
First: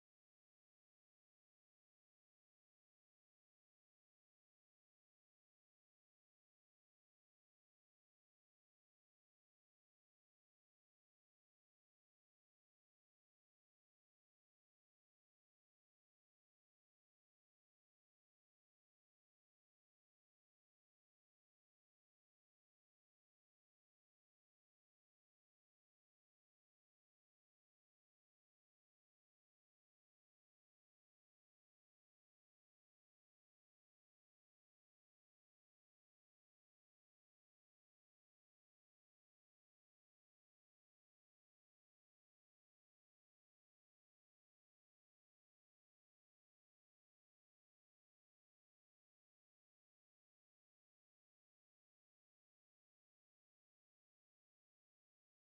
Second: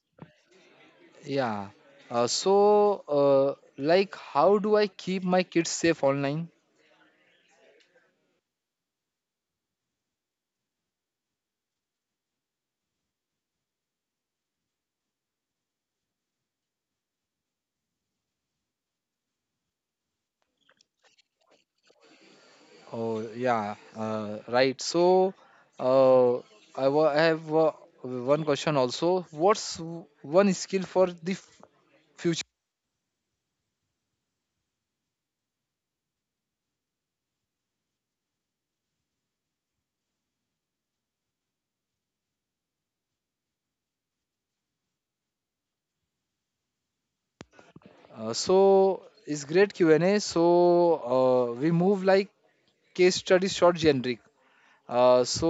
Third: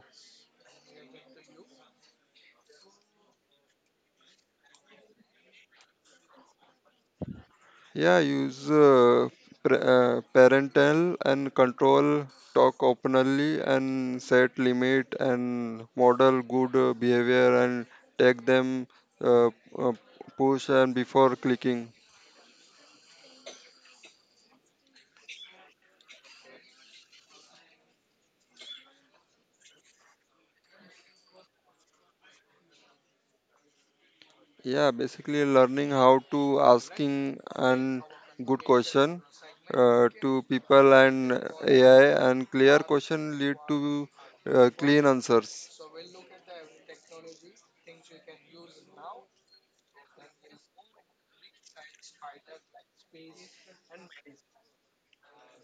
B: Yeah. Uh, so uh, like how do I keep my kids safe online?
C: Yeah, use uh, pre- uh, parental and control, talk openly, and set limit and model good uh, behavior and take them uh, uh, push and before clicking.
B: Oh yeah, uh, right. So uh, I wa- I have uh, one question also. What's w- one skill for the f- future?
C: Yeah, basically learning how to asking and good question uh, to people and A I and clear question lead to uh, clean answers.
B: Uh, so it's great Q and A. So uh, we move like case study short generic. Uh, so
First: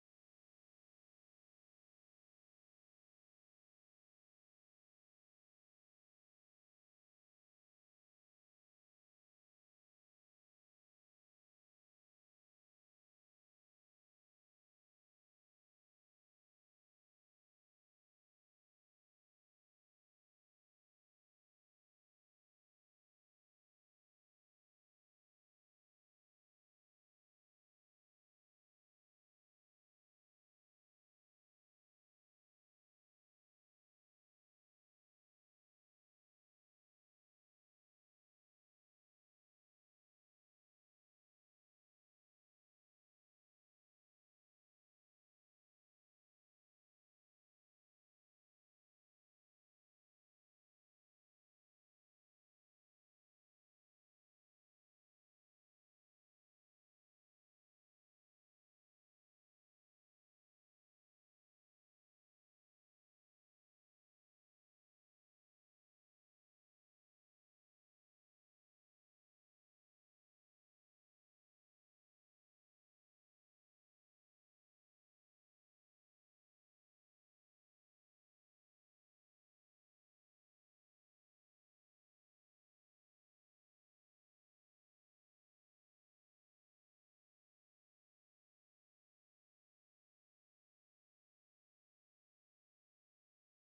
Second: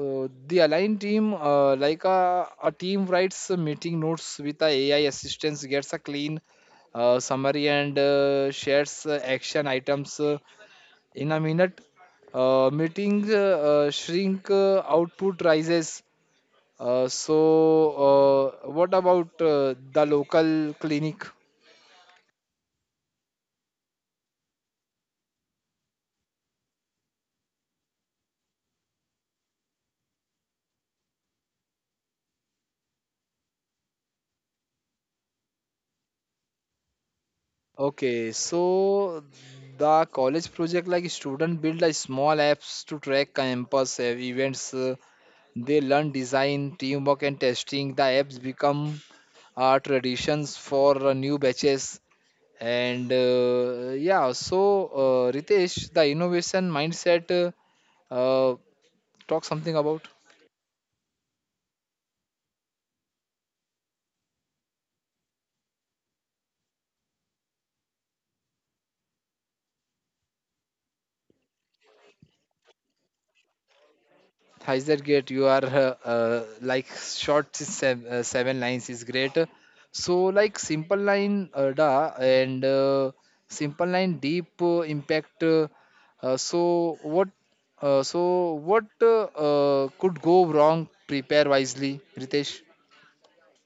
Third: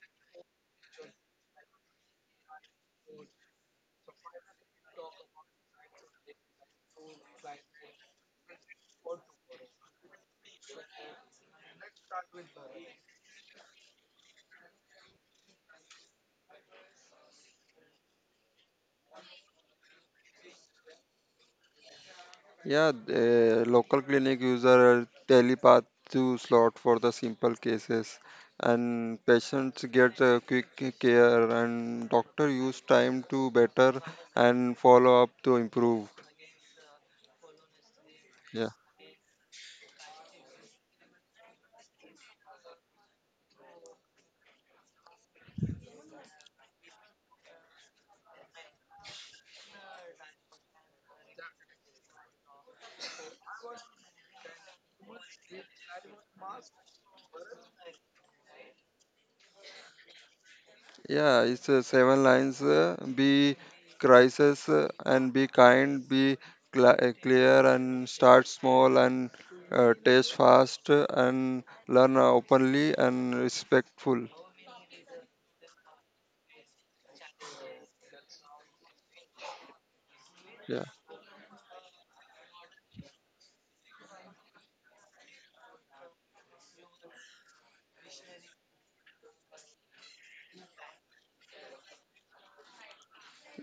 B: uh, the aligned team, uh, like a, a team writes a meeting notes with a AI assistance, gets a clean uh, summary and uh, shares uh, action items uh, in a minute. Uh, meeting uh, uh, shrink uh, output rises. Uh, so, uh, what about uh, the local clinic?
C: Yeah, the local clinic user telepath to slot for the simple cases and patients get uh, quick care and doctor use time to better and follow up to improve.
B: Okay,
C: Yeah.
B: so the college project like student build a small apps to track campus ev- events. Uh, they learn design, teamwork, and testing. The apps become uh, traditions for uh, new batches. And uh, yeah, so uh, Ritesh, the innovation mindset. uh, Uh, Talk something about
C: Yeah, it's uh, seven lines. Uh, be crisis uh, and be kind, be cla uh, clear and start small and uh, taste fast uh, and learn openly and respectful.
B: Hyzer Gate. You are uh, uh, like short seven, uh, seven lines is great. So like
C: Yeah.
B: simple line uh, da and uh, simple line deep uh, impact. Uh, uh, so what? Uh, so what uh, uh, could go wrong? Prepare wisely, Ritesh.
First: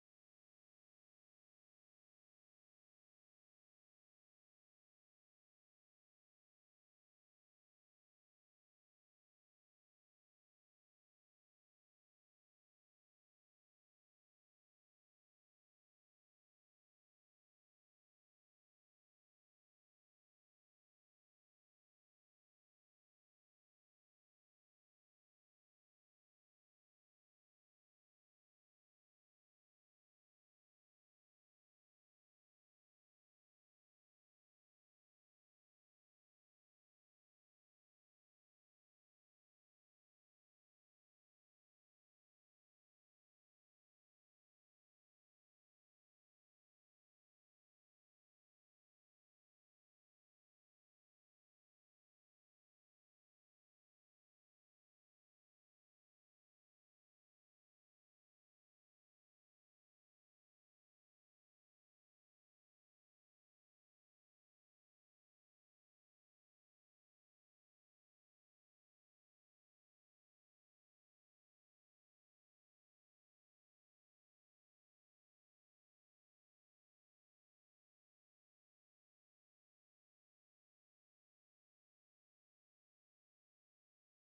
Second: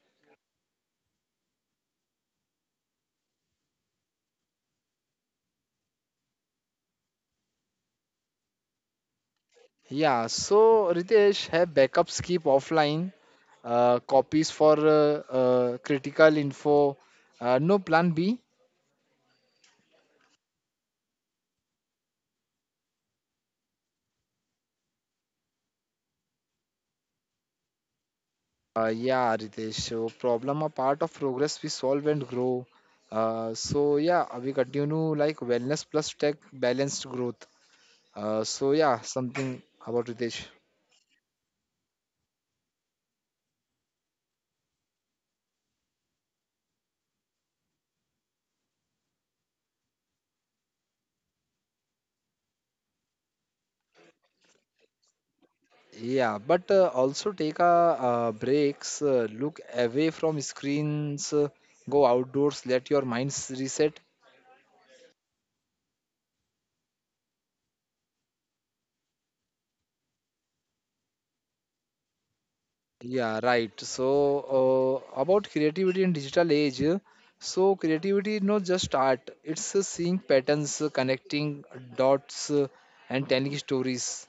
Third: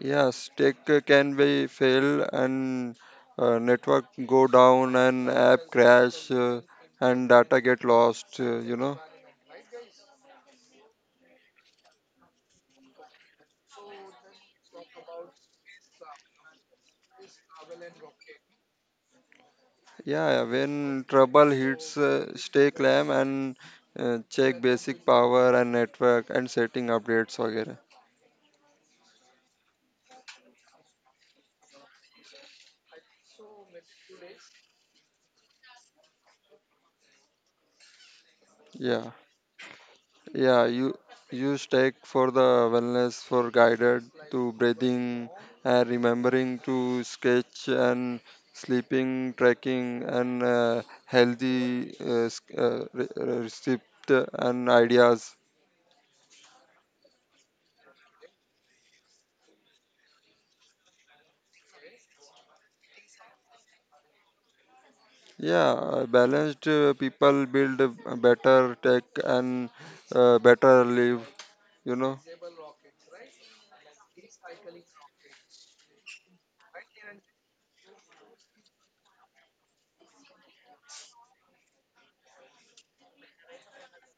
C: Yes, tech uh, can be fail and uh, network go down and app crash, uh, and data get lost, uh, you know.
B: Yeah, so Ritesh, have backups keep offline, uh, copies for uh, uh, critical info, uh, no plan B.
C: Yeah, yeah, when trouble hits, uh, stay calm and uh, check basic power and network and setting updates. वगैरह.
B: Uh, yeah, Ritesh. So problem are part of progress we solve and grow. Uh, so yeah, uh, we continue like wellness plus tech balanced growth. Uh, so yeah,
C: Yeah,
B: something about Ritesh.
C: yeah, you use tech for the wellness for guided to breathing and remembering to sketch and sleeping tracking and uh, healthy uh, s- uh, re- re- receipt and ideas.
B: Yeah, but uh, also take a uh, breaks, uh, look away from screens, uh, go outdoors, let your minds reset.
C: Yeah, uh, balanced uh, people build a better tech and uh, better live. You know
B: Yeah, right. So, uh, about creativity in digital age, uh, so creativity is not just art, it's uh, seeing patterns, uh, connecting dots, uh, and telling stories.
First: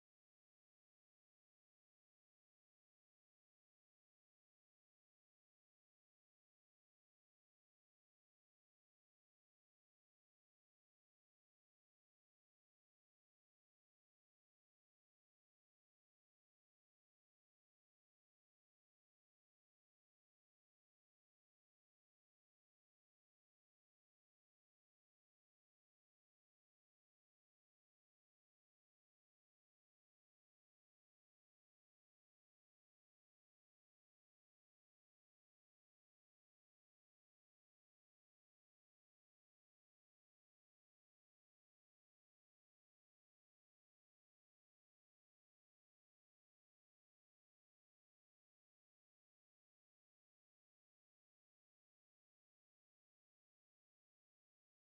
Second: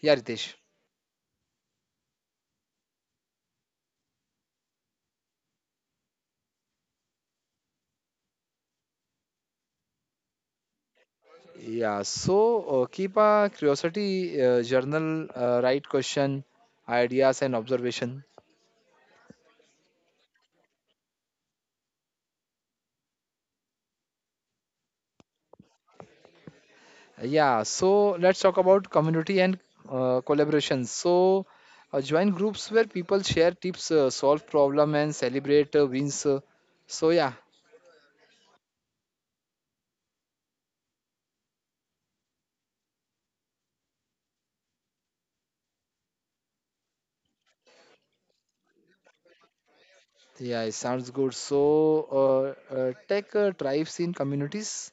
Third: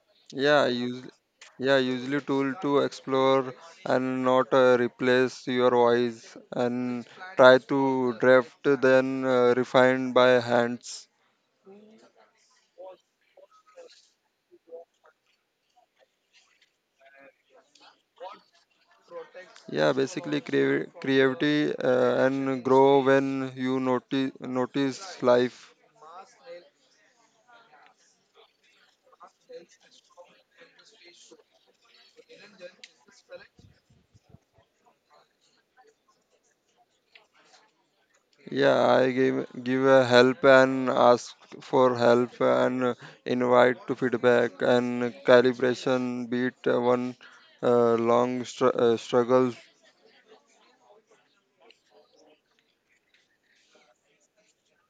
B: Yeah, Ritesh.
C: yeah use yeah Usually tool to explore and not uh, replace your voice and try to draft then uh, refine by hands.
B: Yeah, so uh, keep a curiosity uh, journal, uh, write question, ideas, and observation.
C: Yeah, basically creavi- creativity uh, and grow when you notice notice life.
B: Yeah, so let's talk about community and uh, collaboration. So, uh, join groups where people share tips, uh, solve problem, and celebrate uh, wins. uh, so yeah,
C: Yeah, I give give a help and ask for help and uh, invite to feedback and calibration beat uh, one uh, long str- uh, struggle.
B: Yeah, it sounds good. So, uh, uh, tech uh, tribes in communities,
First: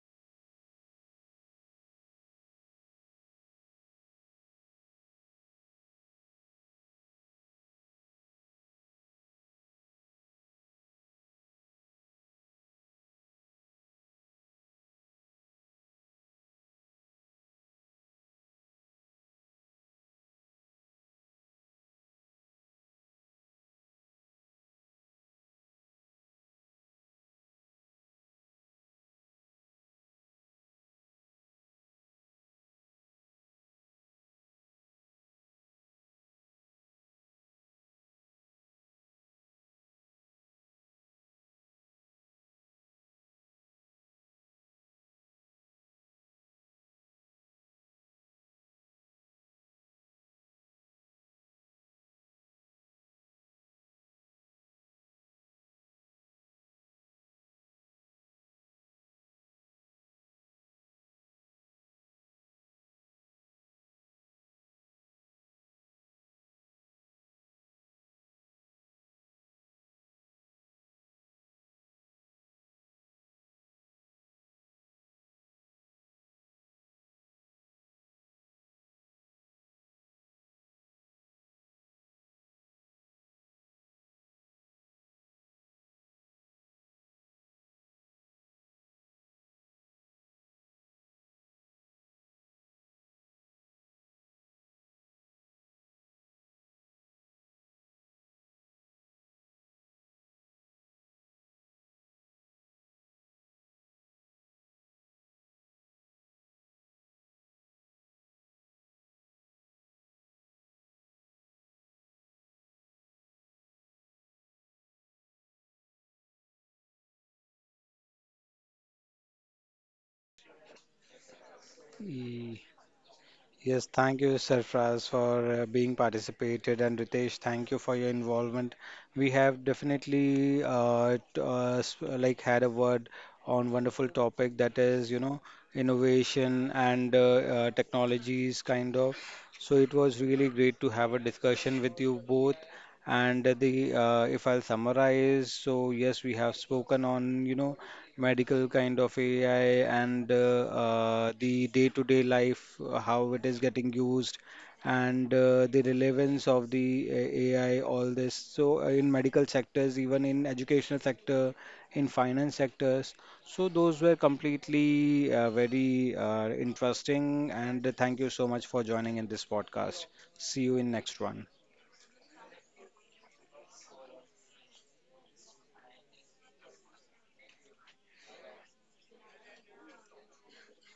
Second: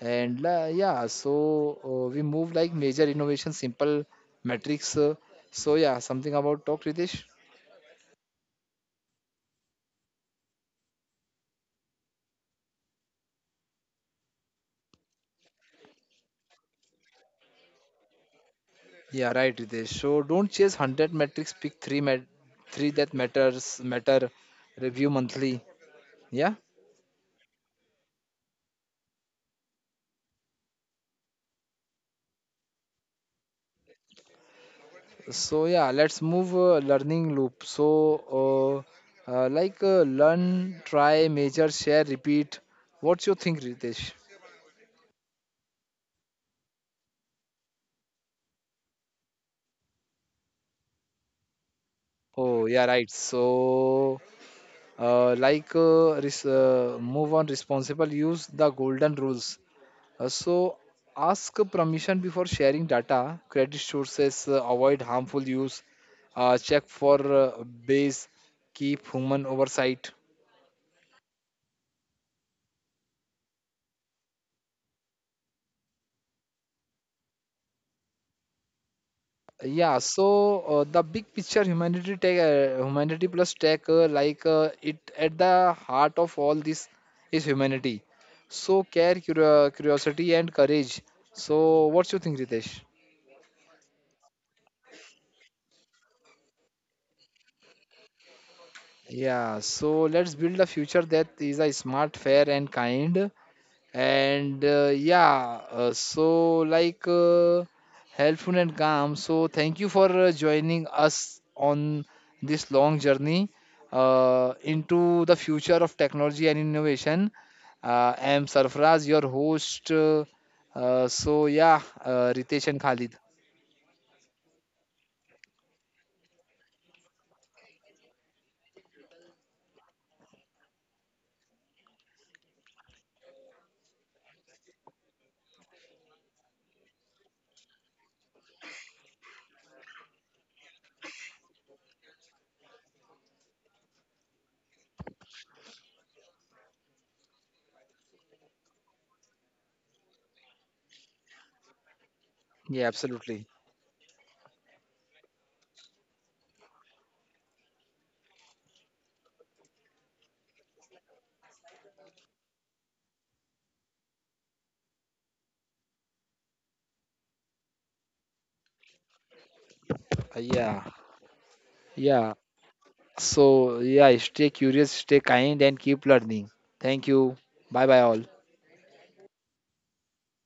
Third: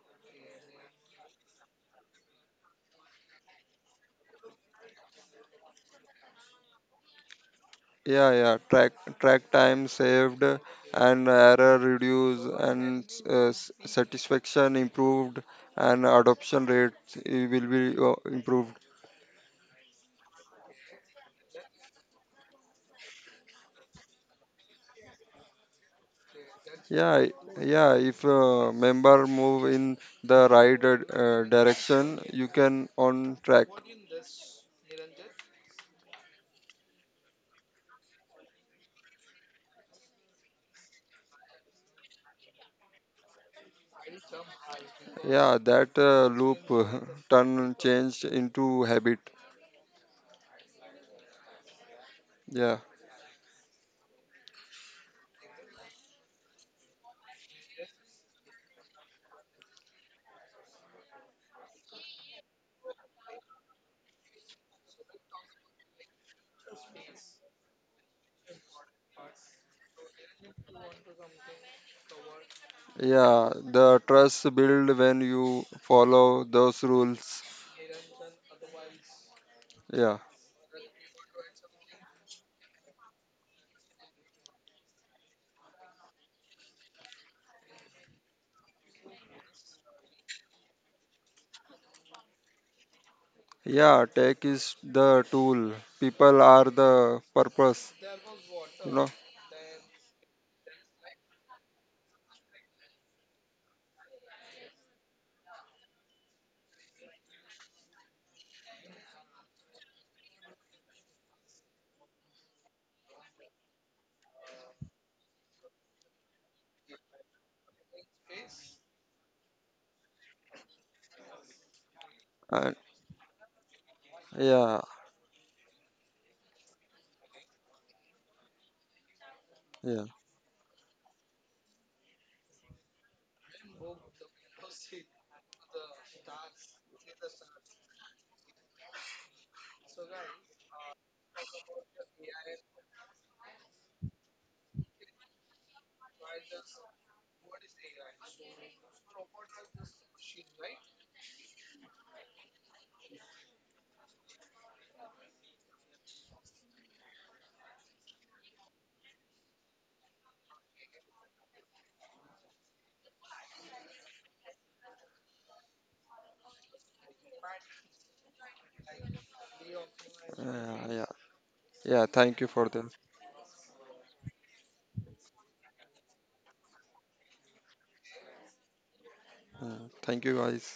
B: and uh, yeah, so uh, we move like major innovation, simple metrics. Uh, so yeah, something about talk, Ritesh.
C: Yeah, yeah. Track track time saved and error reduced and uh, s- satisfaction improved and adoption rate i- will be uh, improved.
B: Yeah, right, Ritesh. So don't chase hundred metrics. Pick three mat, three that matters matter. Review monthly. Yeah.
C: Yeah, i- yeah. If uh, member move in the right uh, uh, direction, you can on track.
B: So yeah, let's move uh, learning loop. So uh, uh, like uh, learn, try, measure, share, repeat. What's your think, Ritesh?
C: Yeah, that uh, loop uh, (laughs) turn change into habit.
B: Oh, yeah,
C: Yeah.
B: right. So, uh, like, uh, res- uh, move on responsible, use the golden rules. Uh, so, ask permission before sharing data, credit sources, uh, avoid harmful use, uh, check for uh, base, keep human oversight.
C: Yeah, the trust build when you follow those rules.
B: yeah
C: Yeah.
B: so uh, the big picture humanity take uh, humanity plus tech uh, like uh, it at the heart of all this is humanity. So care curio- curiosity and courage. So what's your think, Ritesh?
C: Yeah, tech is the tool. People are the purpose, you know.
B: Yeah so let's build a future that is a smart fair and kind, and uh, yeah uh, so like uh, helpful and calm. So thank you for uh, joining us on this long journey uh, into the future of technology and innovation. uh, I am Sarfraz, your host. Uh, uh, so yeah uh,
C: And
B: ritesh
A: Y-
B: and Khalid,
A: Yes, thank you,
C: yeah,
A: Sarfraz, for uh, being participated, and Ritesh, thank you for your involvement. We have
C: yeah,
A: definitely uh, t- uh, s- uh, like, had a word on wonderful topic, that is, you know, innovation and uh, uh, technologies kind of. So it was really great to have a discussion with you both. And the uh, if I'll summarize, so yes, we have spoken on, you know, medical kind of A I and uh, uh, the day-to-day life, uh,
B: yeah,
A: how it is
B: absolutely.
A: getting used, and uh, the relevance of the uh, A I, all this. So uh, in medical sectors, even in educational sector, in finance sectors. So those were completely uh, very uh, interesting, and thank you so much for joining in this podcast. See
B: Uh,
A: you in
C: yeah,
B: yeah
A: next
C: yeah.
A: one.
C: Yeah, thank
B: yeah
C: you for that.
B: so yeah Stay curious, stay kind, and keep learning. Thank you. Bye bye all.
C: Yeah, thank you guys.